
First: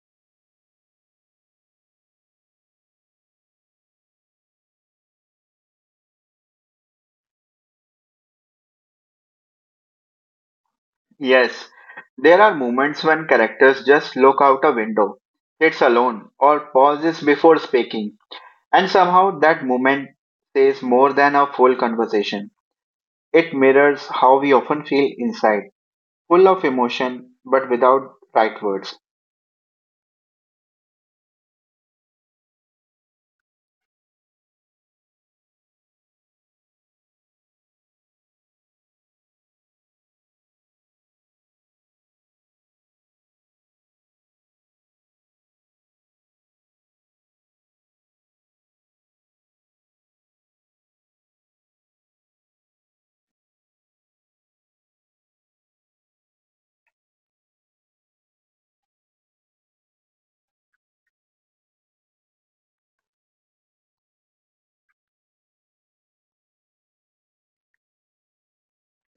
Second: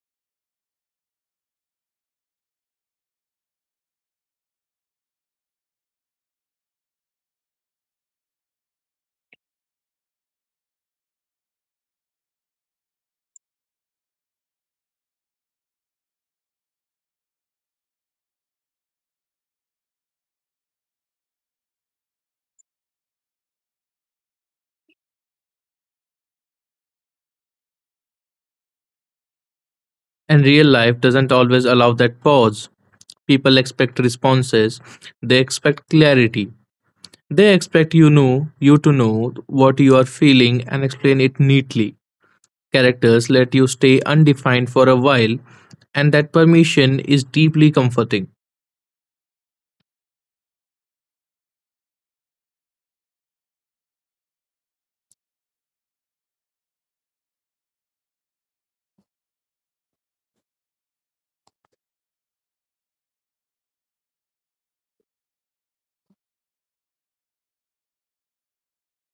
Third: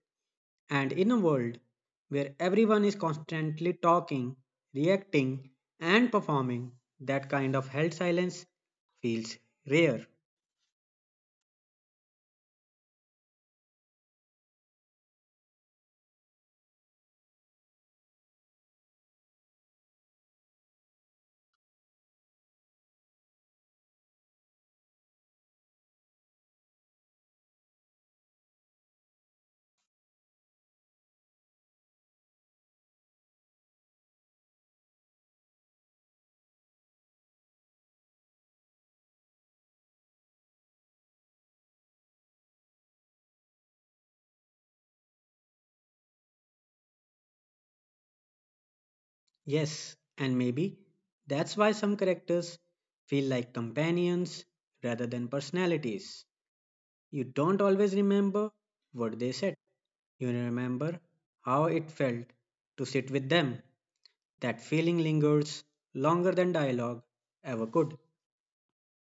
S3: And in a world where everyone is constantly talking, reacting, and performing, that kind of held silence feels rare.
S1: Yes, there are moments when characters just look out a window, sits alone, or pauses before speaking, and somehow that moment says more than a full conversation. It mirrors how we often feel inside, full of emotion but without right words.
S2: And real life doesn't always allow that pause. People expect responses, they expect clarity. They expect you to know what you are feeling and explain it neatly. Characters let you stay undefined for a while, and that permission is deeply comforting.
S3: Yes, and maybe that's why some characters feel like companions rather than personalities. You don't always remember what they said, you remember how it felt to sit with them. That feeling lingers longer than dialogue ever could.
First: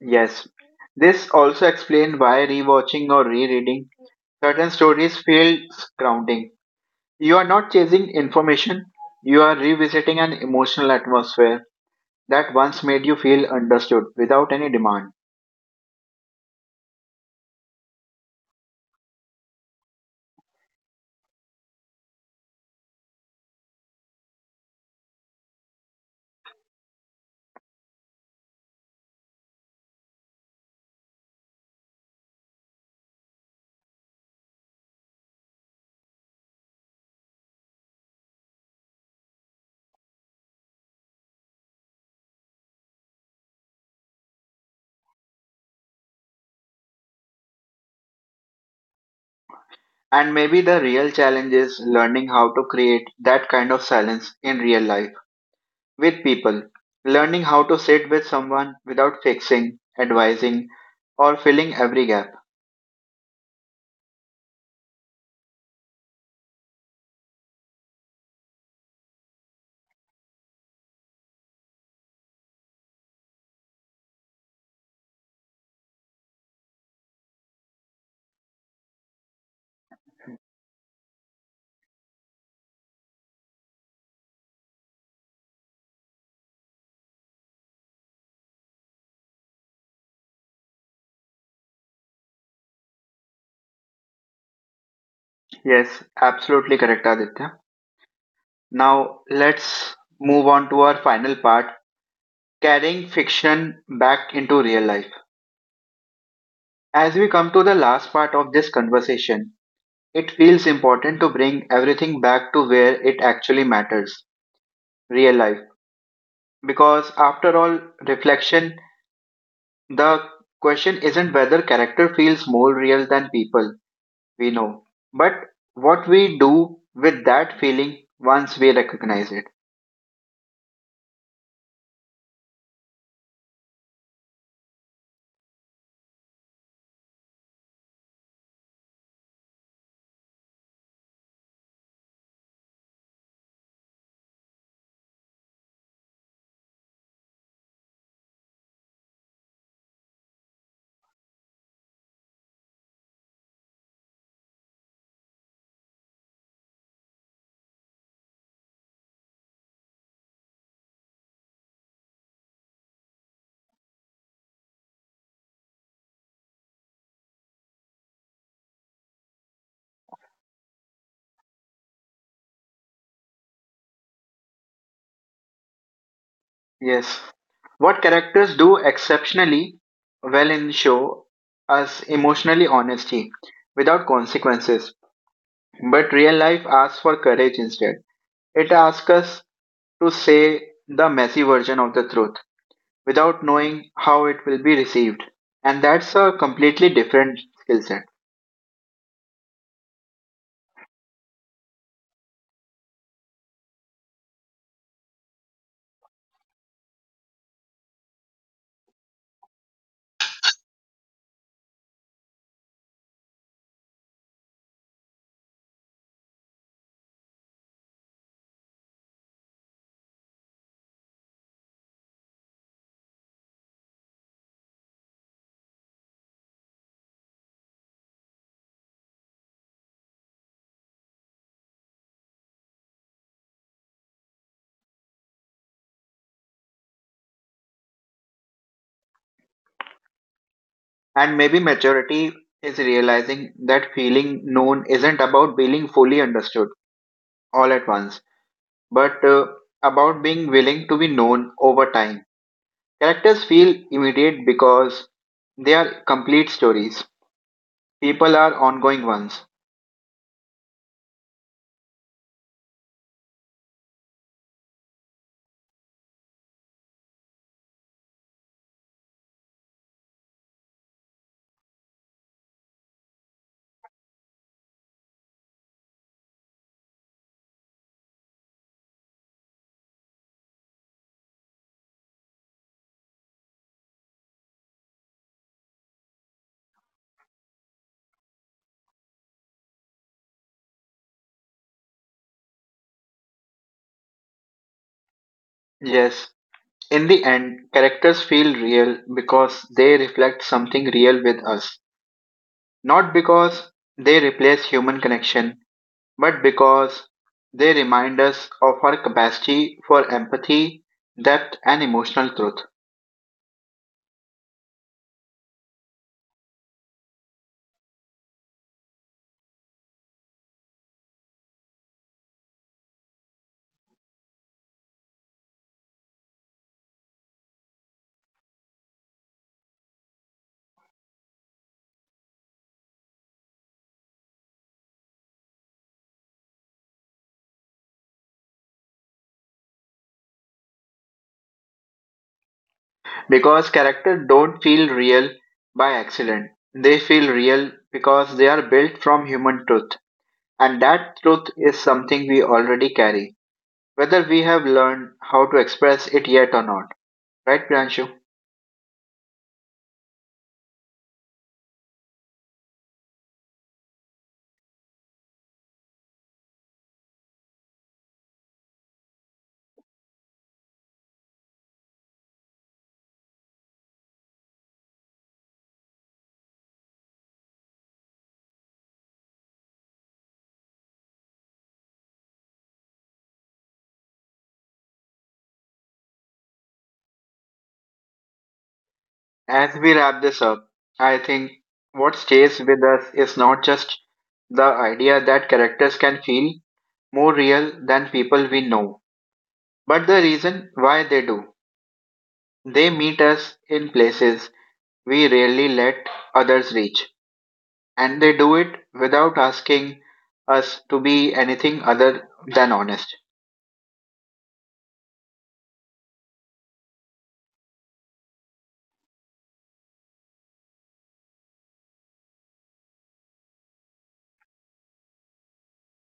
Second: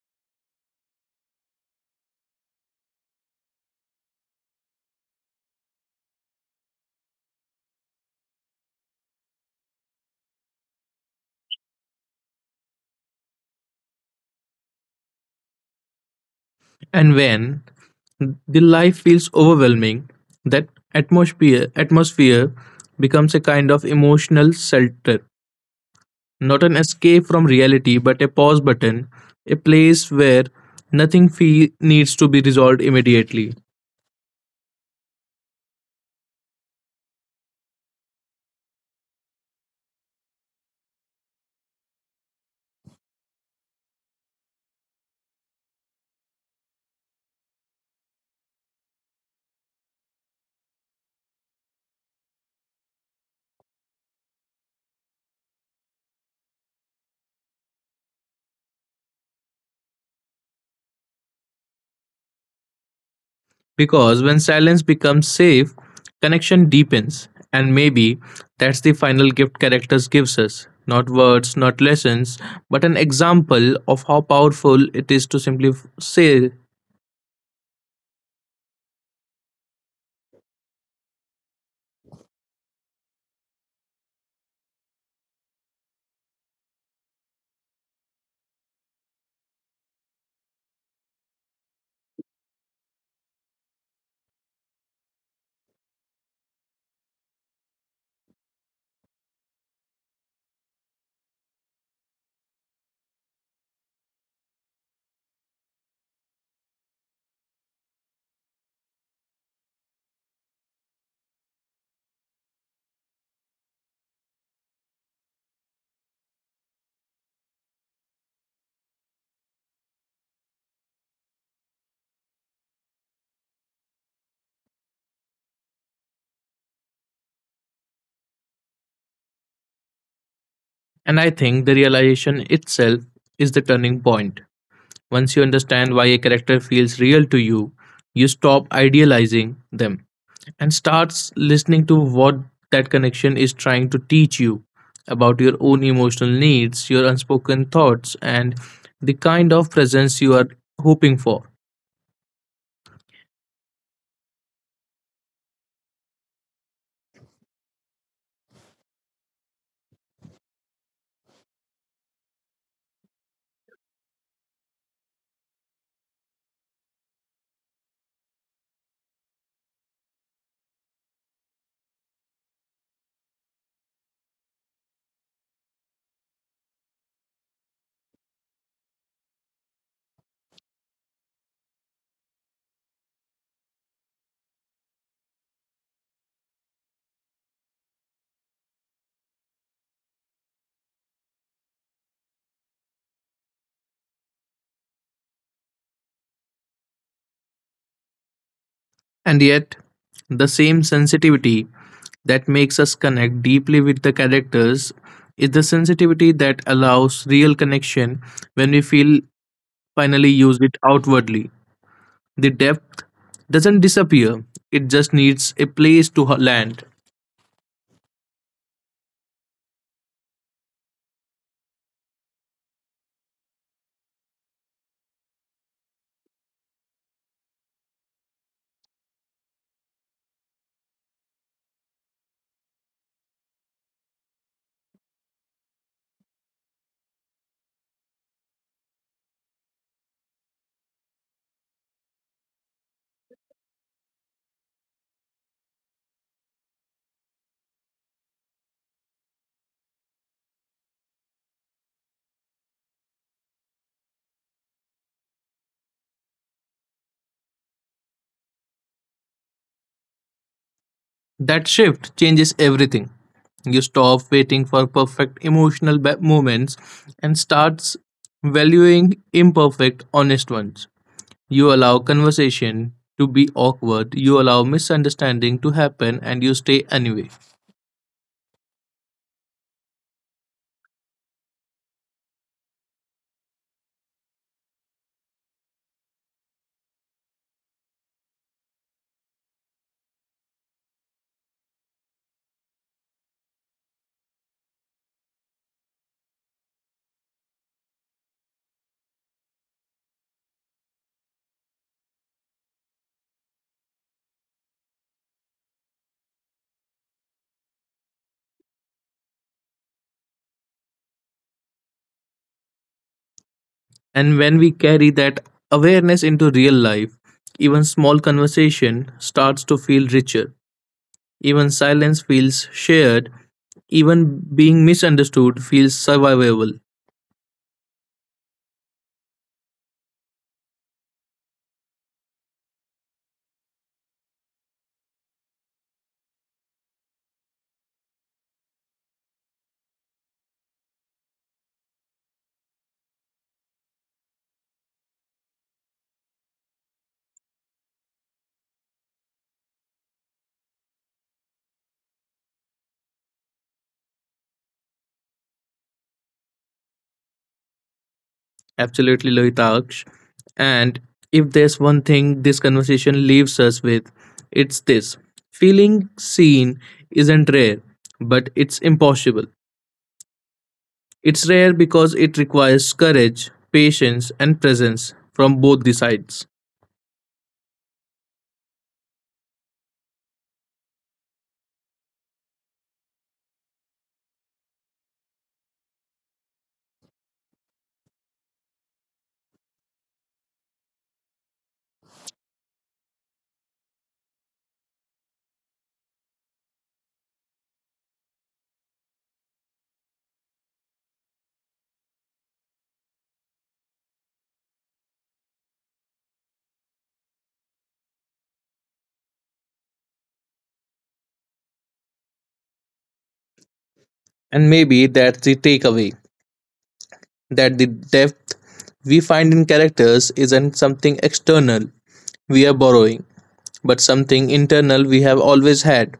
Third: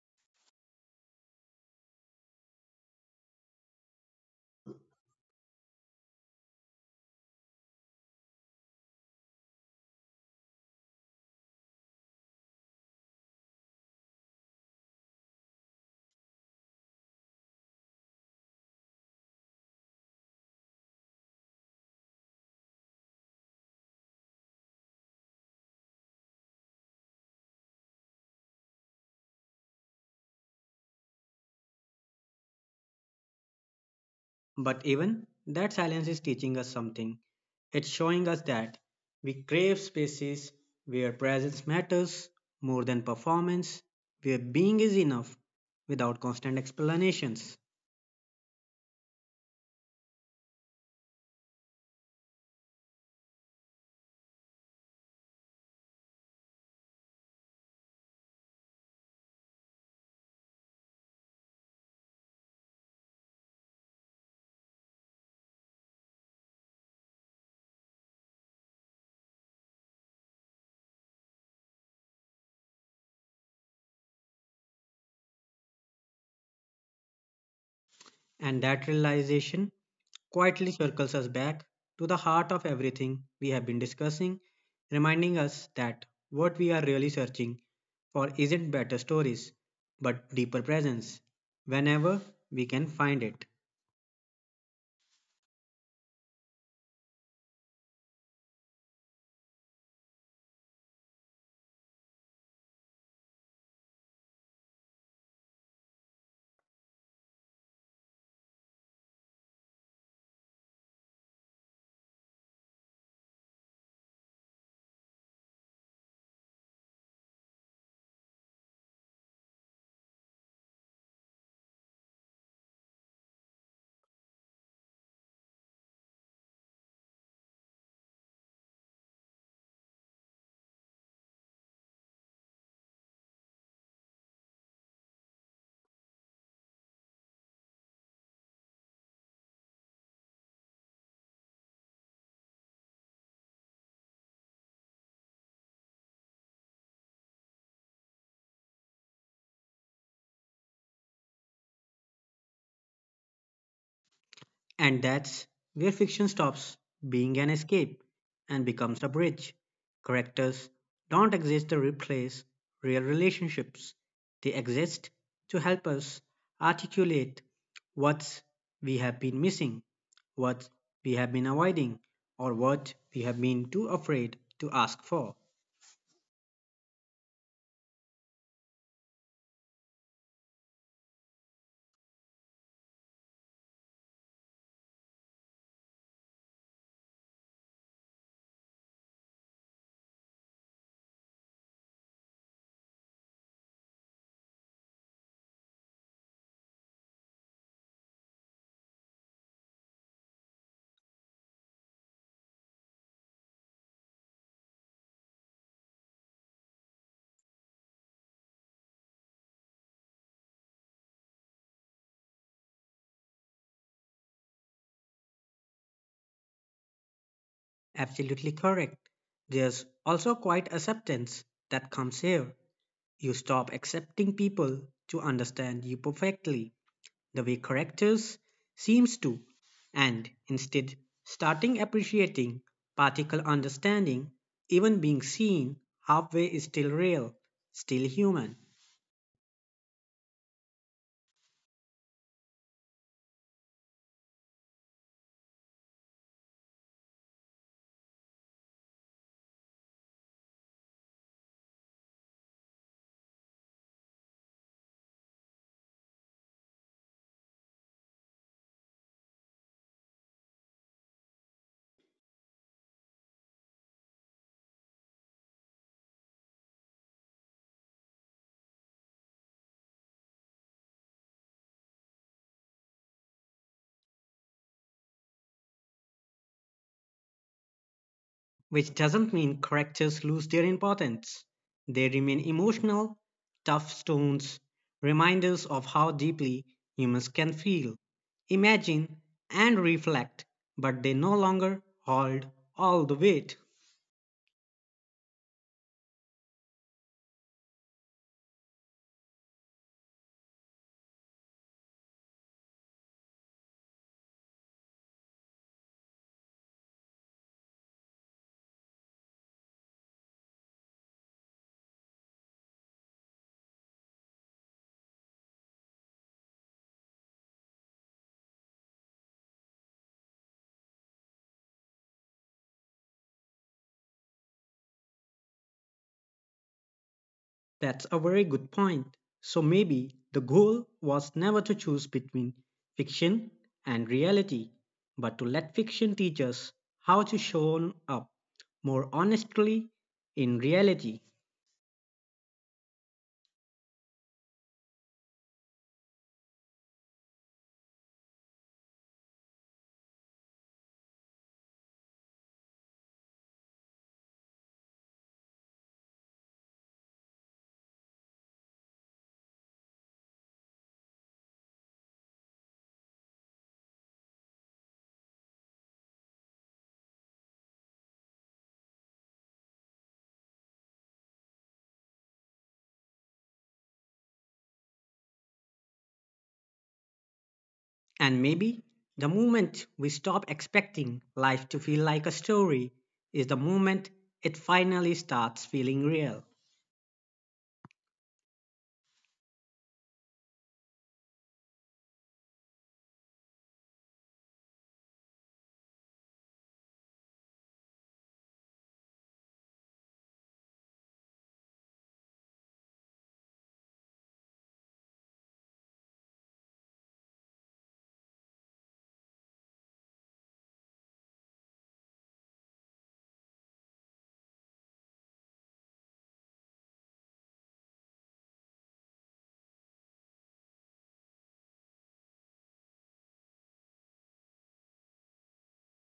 S1: Yes, this also explains why rewatching or rereading certain stories feels grounding. You are not chasing information, you are revisiting an emotional atmosphere that once made you feel understood without any demand.
S2: And when the life feels overwhelming, that atmosphere becomes a kind of emotional shelter, not an escape from reality, but a pause button, a place where nothing fe- needs to be resolved immediately.
S3: But even that silence is teaching us something. It's showing us that we crave spaces where presence matters more than performance, where being is enough without constant explanations.
S1: And maybe the real challenge is learning how to create that kind of silence in real life with people. Learning how to sit with someone without fixing, advising, or filling every gap.
S2: Because when silence becomes safe, connection deepens, and maybe that's the final gift characters gives us. Not words, not lessons, but an example of how powerful it is to simply say.
S3: And that realization quietly circles us back to the heart of everything we have been discussing, reminding us that what we are really searching for isn't better stories, but deeper presence, whenever we can find it.
S1: Yes, absolutely correct, Aditya. Now let's move on to our final part, carrying fiction back into real life. As we come to the last part of this conversation, it feels important to bring everything back to where it actually matters, real life. Because after all, reflection, the question isn't whether character feels more real than people we know, but what we do with that feeling once we recognize it.
S2: And I think the realization itself is the turning point. Once you understand why a character feels real to you, you stop idealizing them and starts listening to what that connection is trying to teach you about your own emotional needs, your unspoken thoughts, and the kind of presence you are hoping for.
S3: And that's where fiction stops being an escape and becomes a bridge. Characters don't exist to replace real relationships, they exist to help us articulate what we have been missing, what we have been avoiding, or what we have been too afraid to ask for.
S1: Yes. What characters do exceptionally well in show us emotionally honesty without consequences, but real life asks for courage instead. It asks us to say the messy version of the truth without knowing how it will be received. And that's a completely different skill set.
S2: And yet, the same sensitivity that makes us connect deeply with the characters is the sensitivity that allows real connection when we feel finally use it outwardly. The depth doesn't disappear, it just needs a place to land.
S3: Absolutely correct. There's also quite acceptance that comes here. You stop accepting people to understand you perfectly the way correctors seems to, and instead starting appreciating particle understanding, even being seen halfway is still real, still human.
S1: And maybe maturity is realizing that feeling known isn't about being fully understood all at once, but about being willing to be known over time. Characters feel immediate because they are complete stories. People are ongoing ones.
S2: That shift changes everything. You stop waiting for moments and starts valuing imperfect, honest ones. You allow conversation to be awkward, you allow misunderstanding to happen, and you stay anyway.
S3: Which doesn't mean correctors lose their importance, they remain emotional tough stones, reminders of how deeply humans can feel, imagine, and reflect, but they no longer hold all the weight.
S1: Yes, in the end, characters feel real because they reflect something real with us. Not because they replace human connection, but because they remind us of our capacity for empathy, depth, and emotional truth.
S2: And when we carry that awareness into real life, even small conversation starts to feel richer. Even silence feels shared. Even being misunderstood feels survivable.
S3: That's a very good point. So maybe the goal was never to choose between fiction and reality, but to let fiction teach us how to show up more honestly in reality.
S1: Because characters don't feel real by accident, they feel real because they are built from human truth. And that truth is something we already carry, whether we have learned how to express it yet or not. Right, Priyanshu?
S2: Absolutely, Lohitaksh. And if there's one thing this conversation leaves us with, it's this: feeling seen isn't rare, but it's impossible. It's rare because it requires courage, patience, and presence from both the sides.
S3: And maybe the moment we stop expecting life to feel like a story is the moment it finally starts feeling real.
S1: As we wrap this up, I think what stays with us is not just the idea that characters can feel more real than people we know, but the reason why they do. They meet us in places we rarely let others reach, and they do it without asking us to be anything other than honest.
S2: And maybe that's the takeaway, that the depth we find in characters isn't something external we are borrowing, but something internal we have always had.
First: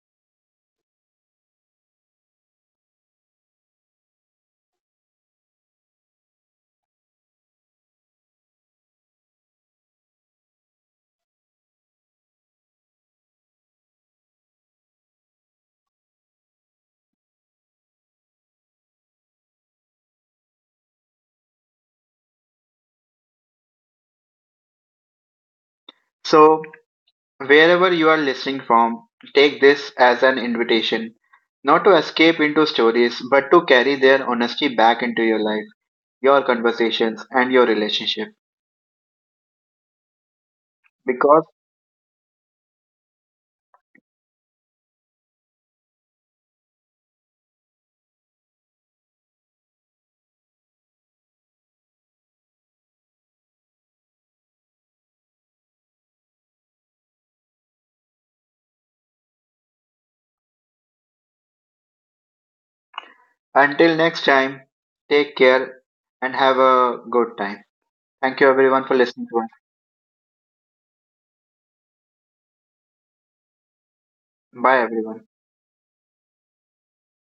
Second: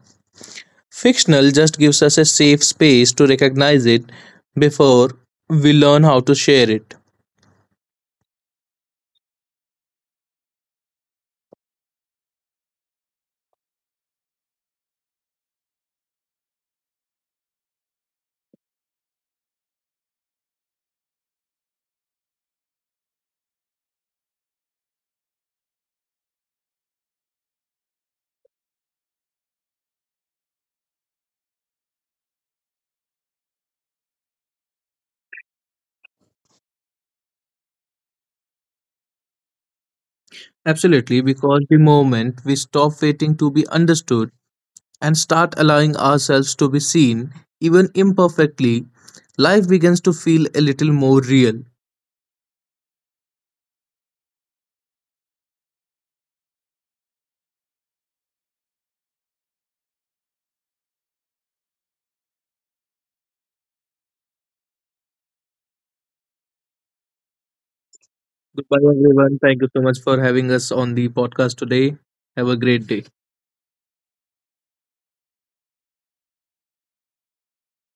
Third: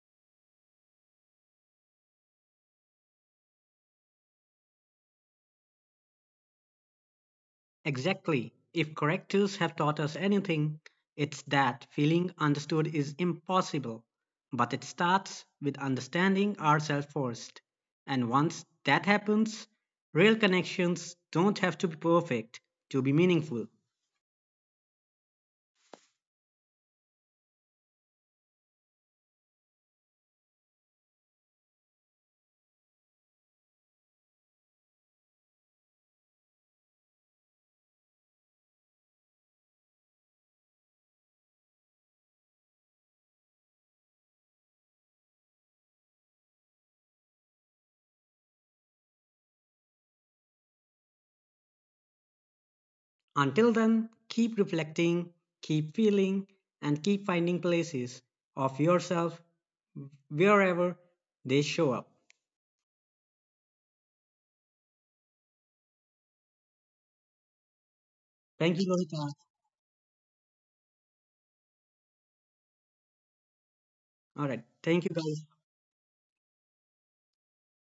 S2: Fictional just gives us a safe space to recognize it before we learn how to share it.
S3: Exactly. If correctors have taught us anything, it's that feeling understood is impossible. But it starts with understanding ourselves first. And once that happens, real connections don't have to be perfect to be meaningful.
S1: So, wherever you are listening from, take this as an invitation, not to escape into stories, but to carry their honesty back into your life, your conversations, and your relationship.
S2: Absolutely,
S1: Because
S2: because the moment we stop waiting to be understood and start allowing ourselves to be seen, even imperfectly, life begins to feel a little more real.
S3: Until then, keep reflecting, keep feeling, and keep finding places of yourself wherever they show up.
S1: until next time, take care and have a good time. Thank you
S2: Goodbye,
S3: Thank you,
S1: everyone for
S3: Lohita.
S1: listening
S2: everyone.
S1: to us.
S2: Thank you so much for having us on the podcast today. Have a great day.
S3: All right.
S1: Bye
S3: Thank you,
S1: everyone.
S3: guys.